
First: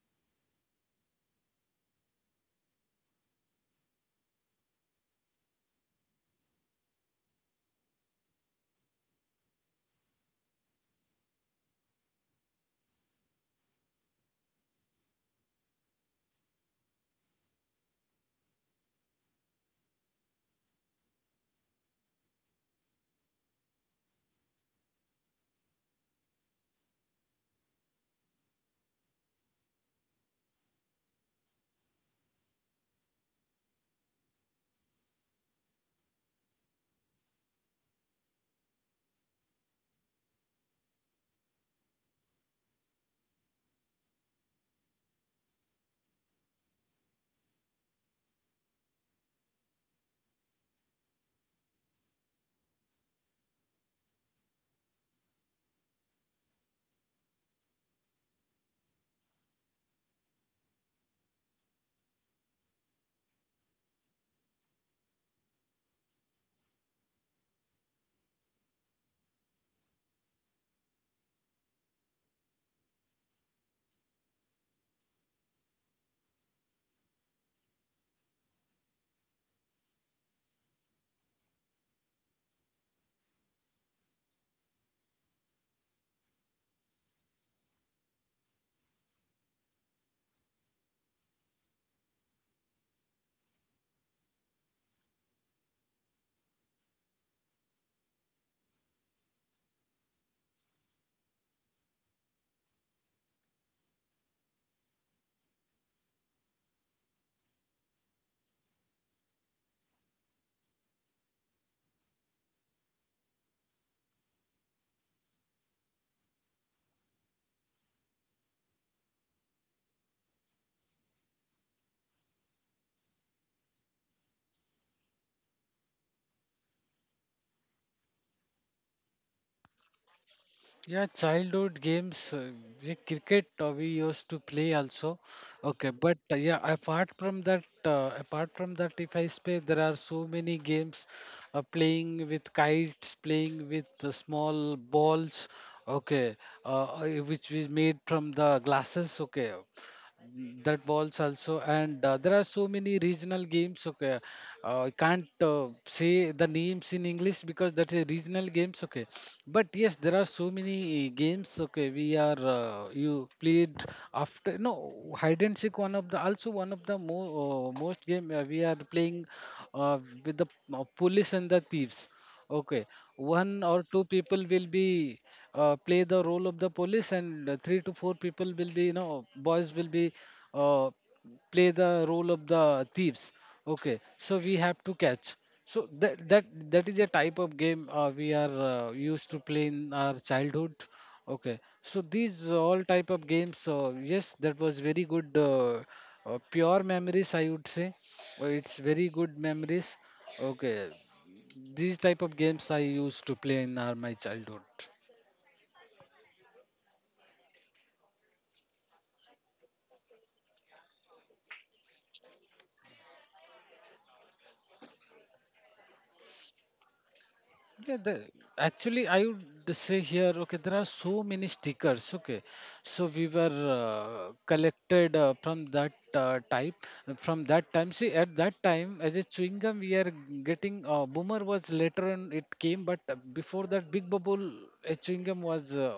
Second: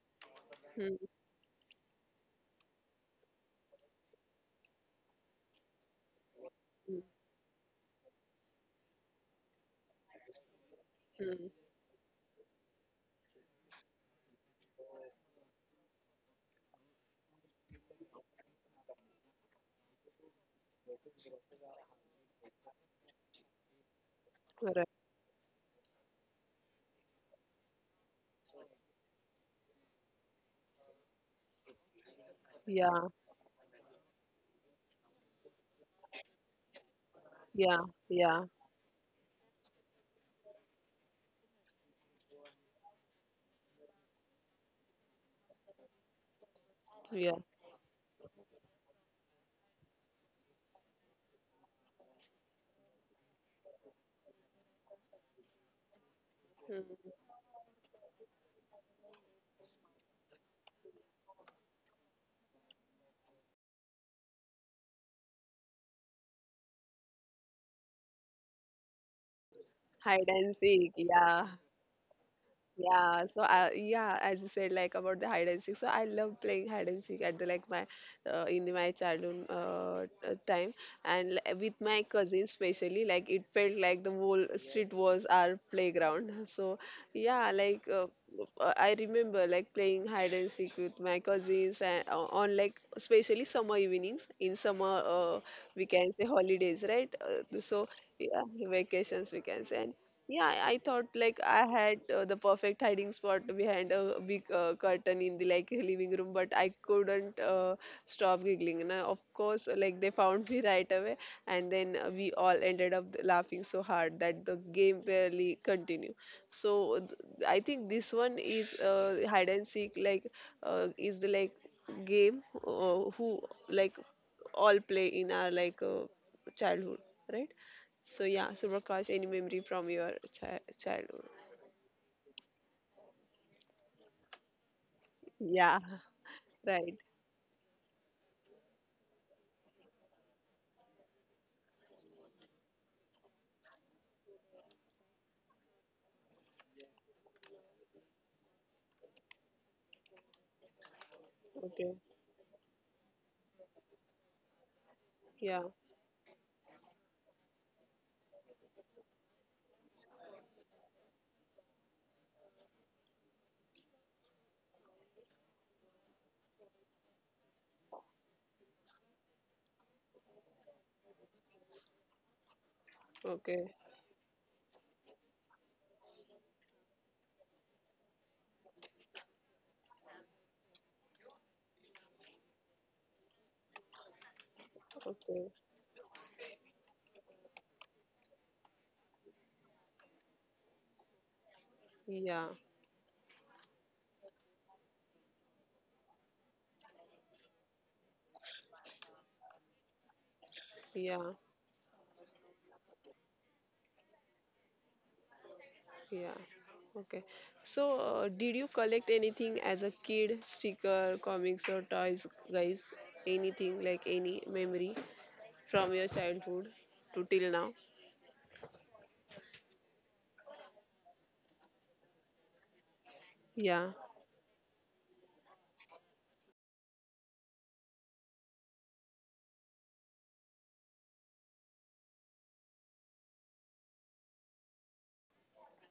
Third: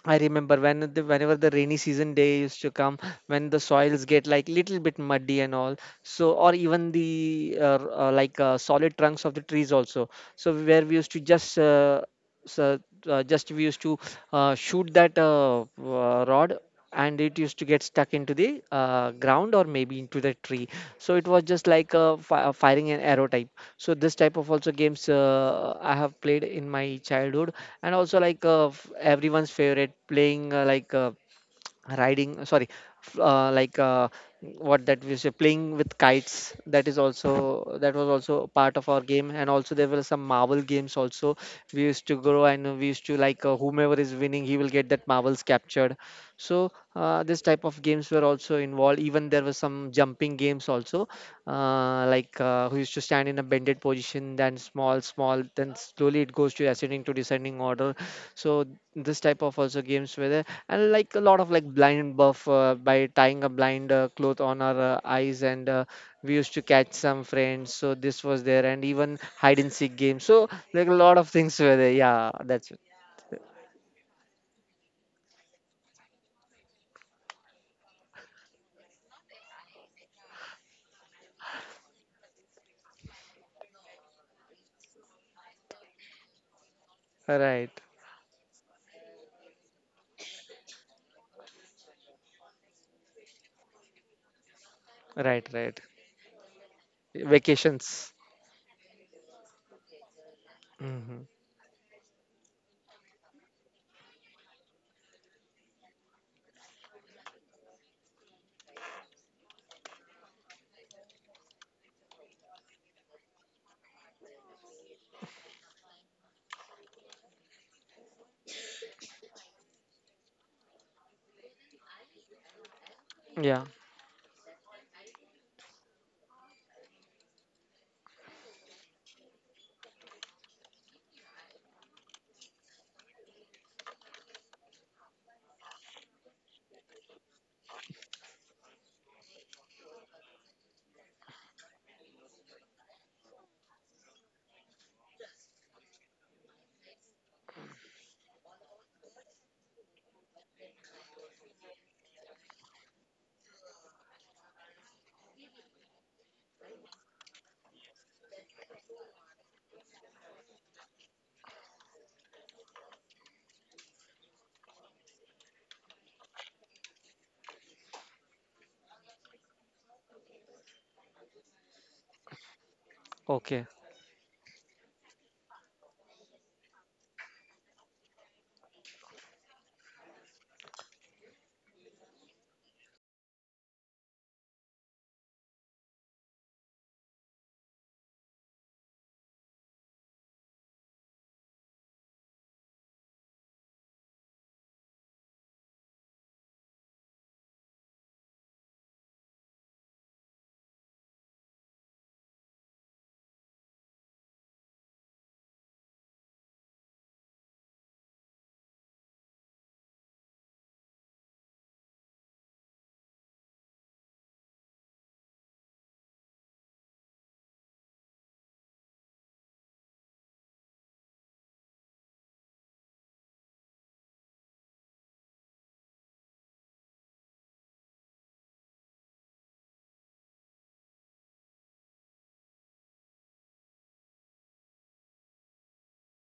I remember when
Hmm.
the whenever the rainy season day used to come, when the soils get like little bit muddy and all. So or even
Hmm.
the solid trunks of the trees also. So where we used to
Hmm.
just so, just we used to shoot that rod and it used to get stuck into the ground or maybe into the tree. So it was just like fi firing an arrow type. So this type of
Right.
also games I have played in my childhood. And also everyone's favorite playing riding, sorry,
Yeah.
f- uh, like uh, what that we say, playing with kites, that is also
Yeah.
that was
Yeah.
also part of our game. And also there were some marble games also. We used to grow and we used to whomever is winning he will get that marbles captured. So this
Yeah.
type of games were also involved. Even there were some jumping games also, who used to stand in a bended position, then small, small, then slowly it goes to ascending to descending order. So this type of also games were there, and like a lot of like blind buff by tying a blind cloth on our eyes, and we used to catch some friends. So this was there, and even hide and seek
Hide
games.
and
So
seek.
like a lot
Yeah.
of things were there. Yeah, that's it.
Yeah, so I, yeah, as you said, like about the hide and seek. So I love playing hide and seek at the like my my childhood time, and with my cousins especially, like it felt like the whole street was our playground. So yeah,
Right,
I remember like playing hide and seek with my cousins and on like especially summer evenings in summer
right, right.
we can say holidays, right? So
Vacations.
yeah, vacations we can say. Yeah, I
Hmm.
thought like I had the perfect hiding spot behind a big curtain in the like living room, but I couldn't stop giggling. And I, of course, like they found me right away, and then we all ended up laughing so hard that the game barely continued. So I think this one is hide and seek like is the like game who
Yeah.
like all play in our childhood, right? So yeah, so broadcast any memory from your
Yeah,
childhood.
childhood games, yeah, cricket we used to play also.
Yeah,
Okay, but
right.
apart from that, if I say there are so many games, playing with kites, playing with small balls. Okay, uh, uh, which is made from the glasses. Okay, mm, that balls also,
Okay.
and there are so many regional games. Okay, I can't
Yeah.
say the names in English because that is regional games. Okay, but yes, there are so many games. Okay, we are, you played after. No, hide and seek, one of the, also one of the most game we are playing uh, with the police and the thieves. Okay,
Okay.
Okay.
one or two people will be play the role of the police, and three to four people will be, you know, boys will be uh, play the role of the thieves. Okay, so we have to catch.
Okay.
So that is a type of game we are used to play in our childhood. Okay, so
Yeah.
these all type of games. Yes, that was very good. Pure memories, I would say. It's very good memories. Okay,
Yeah.
these type of games I used to play in our, my childhood.
Yeah. Okay. So did you collect anything as a kid? Sticker, comics, or toys, guys? Anything like any memory from your childhood to till now?
Yeah, the, actually, I would say here, okay, there are so many stickers. Okay, so we were
Yeah.
collected from that type. From that time, see, at that time, as a chewing gum, we are getting. Boomer was later on it came, but before that, Big Bubble, a chewing gum was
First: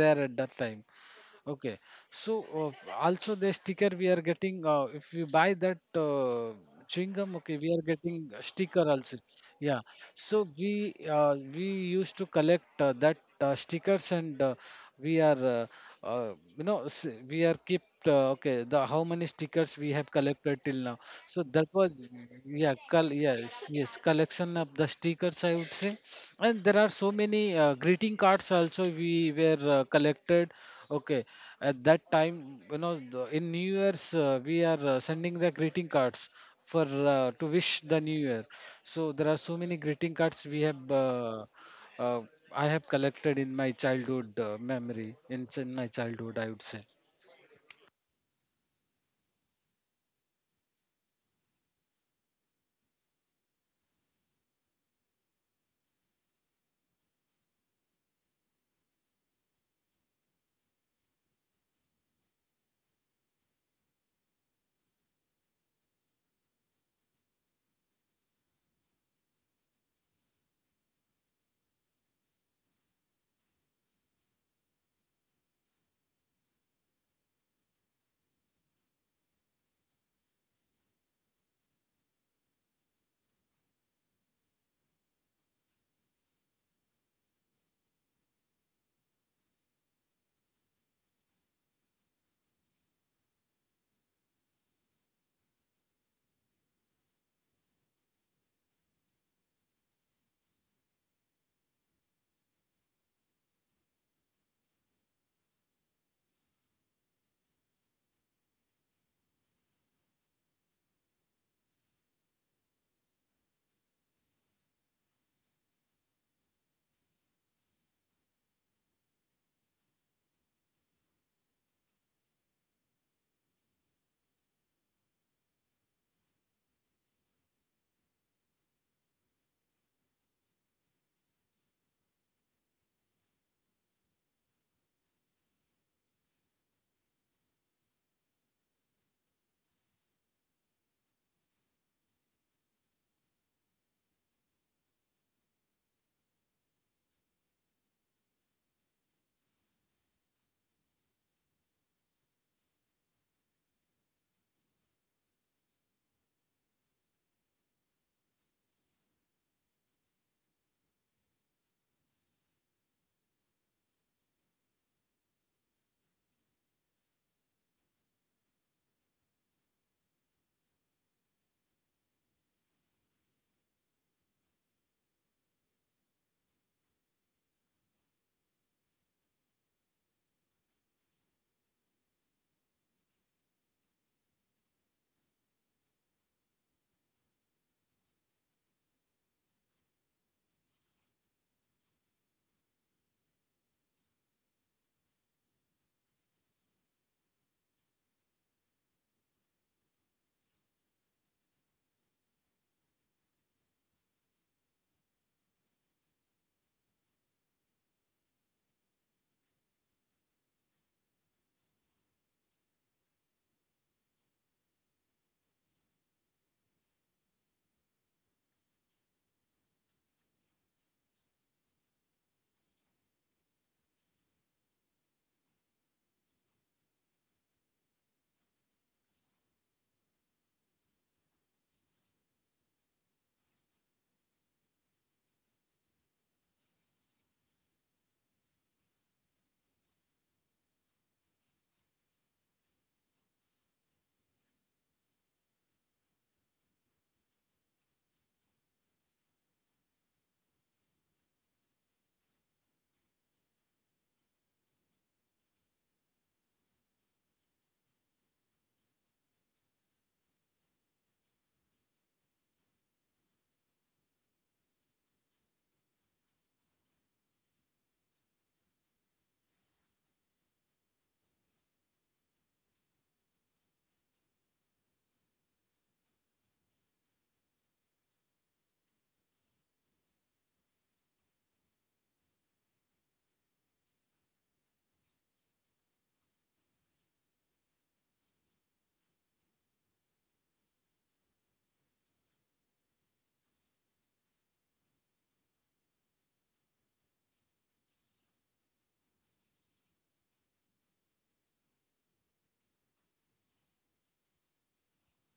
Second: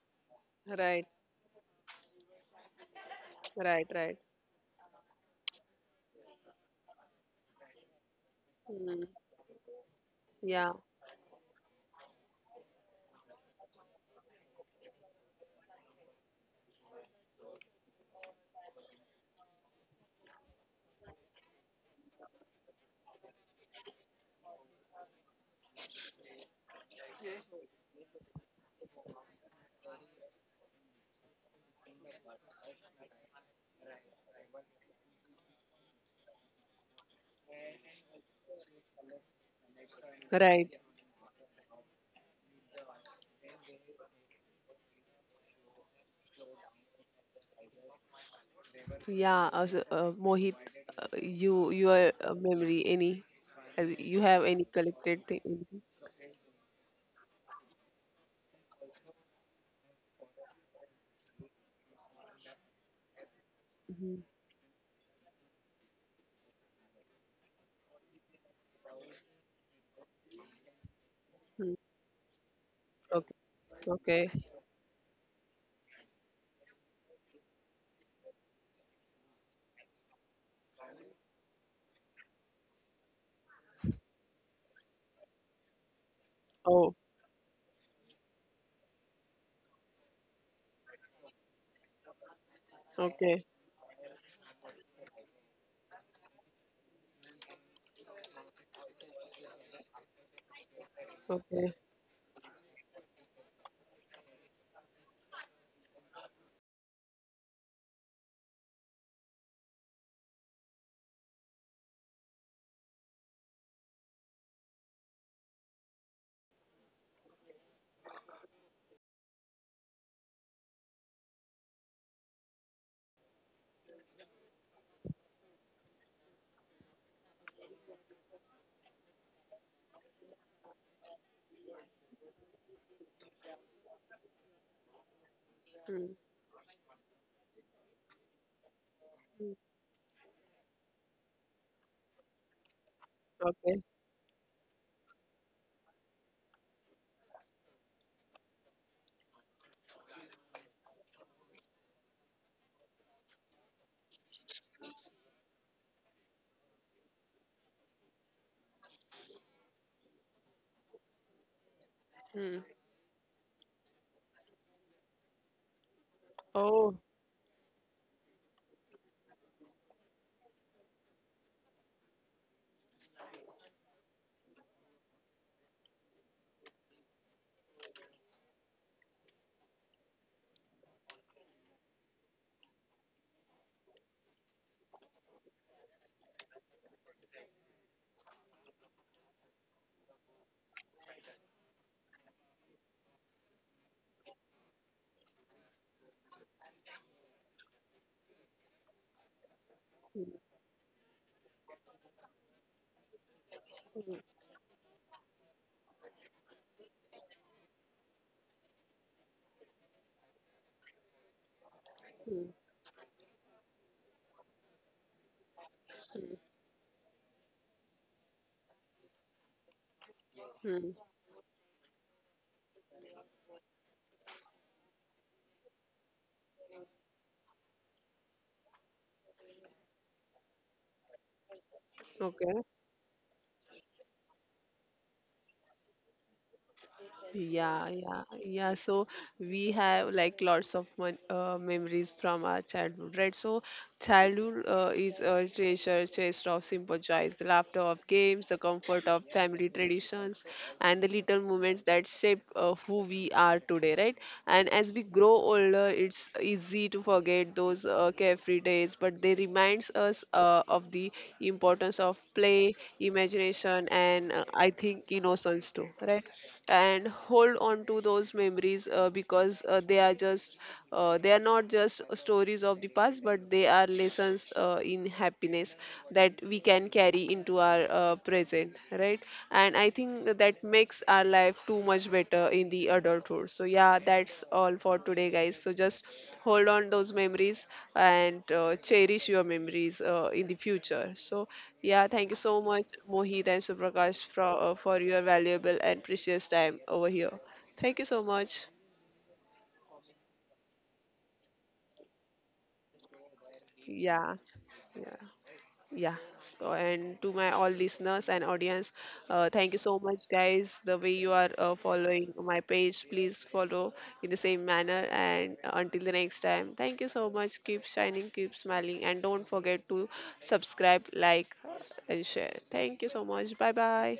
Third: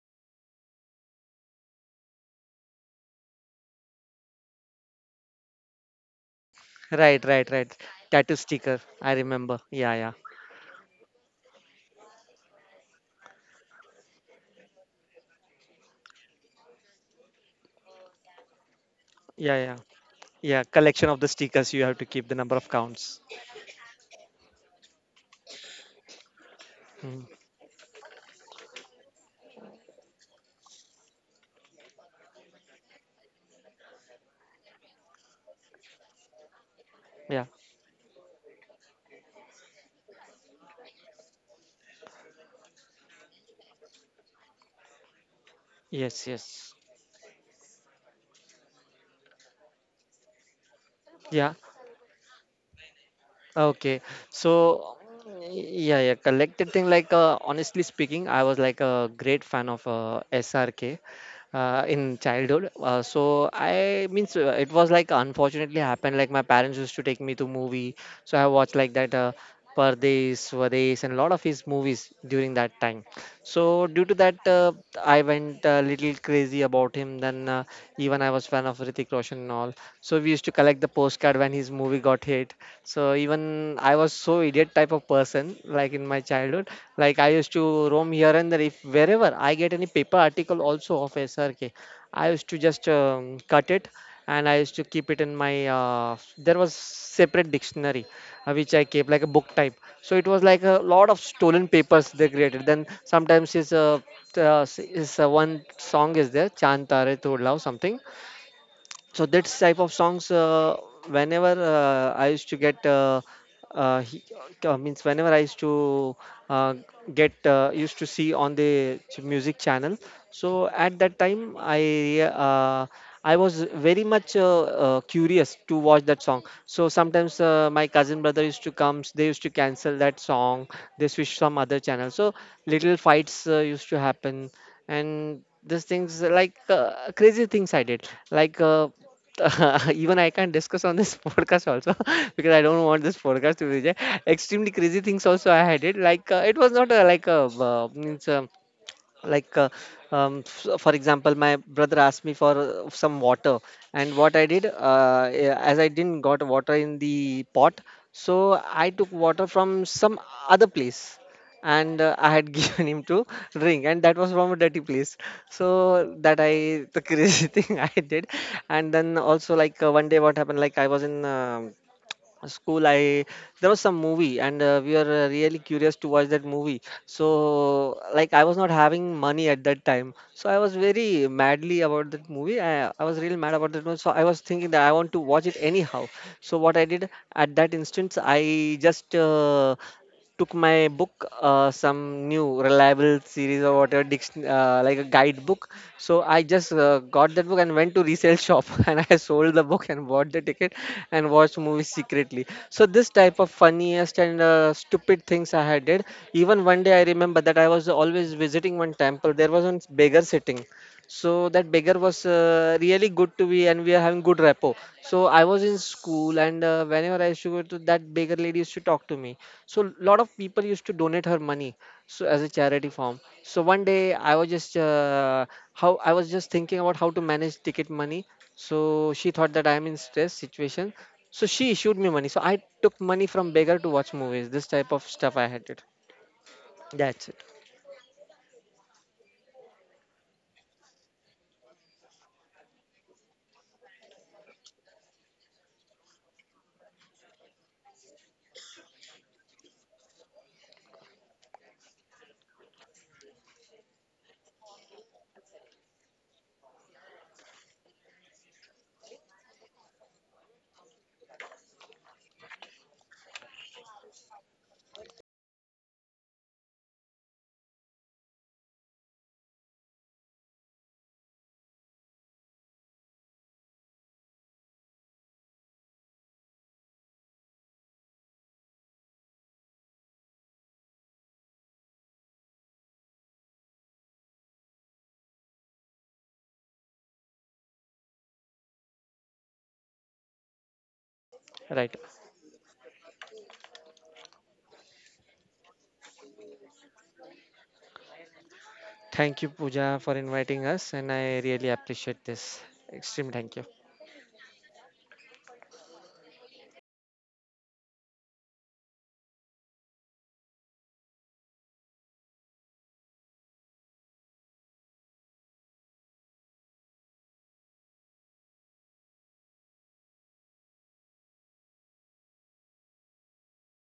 there at that time.
Right.
Okay. So also the
Right.
sticker we
Right.
are getting if you buy that chewing
Right,
gum,
right,
okay, we
right.
are getting
Tattoo
a
sticker.
sticker
Mm.
I
also.
remember.
Yeah.
Yeah, yeah.
So
Yeah.
we used to collect that stickers, and we are you know, we are kept, okay, the how many
Yeah, yeah,
stickers we have collected
yeah.
till now.
Collection of the
So that
stickers. You have
was,
to keep the number of
yeah,
counts.
yes, yes, collection of the stickers, I would say, and there are so
Mm.
many greeting cards also we were collected. Okay, at that time, you know, the, in New Year's, we are sending the greeting cards for
Yeah.
to wish the New Year. So there are so many greeting cards
Right.
we have. Uh, I have collected in my childhood memory, in my
Yes.
childhood,
Yes.
I would say.
Yeah, also, Mohit,
Yeah.
you your memory any as
Okay,
you have any
so
collected
mm,
thing?
yeah, yeah, collected thing. Honestly speaking, I was like a great fan of SRK in childhood. So I
Mm-hmm.
means it was like unfortunately happened. Like my parents used to take me to movie, so I watched like that Pardes, Vades, and a lot of his
Hmm.
movies during that time.
Okay,
So
okay.
due to that, I went a little crazy about him. Then even I was fan of Ritik Roshan and all. So we used to collect the postcard when his movie got hit. So even I was so idiot type of person, like in my childhood,
Oh,
like I used to roam here and there. If wherever I get any paper article also of SRK, I used to just
okay,
cut it and I used to keep it in my. There was separate dictionary which I kept like a book type. So it was like a lot of
okay.
stolen papers they created. Then sometimes is a is one song is there, Chantare Todlao something. So that's type of songs whenever I used to get he, means whenever I used to uh, get used to see on the music channel. So at that time I was very much curious to watch that song. So sometimes my cousin brother used to come, they used to cancel that song, they switch some other channel. So little fights used to happen. And
Mm,
these things like crazy things I did even I can't discuss on this podcast also because I don't want this
okay.
podcast to be there. Extremely crazy things also I had it. It was not like a means like f- for example, my brother asked me for some water, and what I did as I didn't got water in the pot, so I took water from some other place and
Mm.
I had given him to drink, and that was from a dirty place. So that
Oh.
I the crazy thing I did, and then also one day what happened, like I was in. A school I there was some movie and we were really curious to watch that movie. So like I was not having money at that time, so I was very madly about that movie. I was really mad about that movie, so I was thinking that I want to watch it anyhow. So what I did at that instance, I just took my book, some new reliable series or whatever, diction, like a guidebook. So I just got that book and went to resale shop and I sold the book and bought the ticket and watched movies secretly. So this type of funniest and stupid things I had did. Even one day I remember that I was always visiting one temple. There was one beggar sitting, so that beggar was really good to be, and we are having good rapport. So I was in school, and whenever I used to go to that beggar lady used to talk to me. So lot of people
Mm-hmm.
used to donate her money, so as a charity form. So one day I was just how I was just thinking about how to manage ticket money. So she thought that I am in stress situation, so she issued me money.
Okay.
So I took money from beggar to watch movies. This type of stuff I had it. That's it.
Yeah, yeah, yeah. So we have like lots of mon memories from our childhood, right? So childhood is a treasure chest of simple joys, the laughter of games, the comfort of family traditions, and the little moments that shape who we are today, right? And as we grow older, it's easy to forget those carefree days, but they reminds us of the importance of play, imagination, and I think innocence too, right? And hold on to those memories because they are just they are not just stories of the past, but they are lessons in happiness that we can carry into our present, right? And I think that makes our life too much better in the adulthood. So yeah, that's all for today, guys. So just hold on those memories and cherish your memories in the future. So yeah,
Right.
thank you so much, Mohit and Suprakash, for your valuable and precious time over here. Thank you so much.
Thank you, Pooja, for inviting us, and I really appreciate this. Extreme thank you.
Yeah, yeah, yeah. So, and to my all listeners and audience, thank you so much, guys. The way you are following my page, please follow in the same manner. And until the next time, thank you so much. Keep shining, keep smiling, and don't forget to subscribe, like, and share. Thank you so much. Bye bye.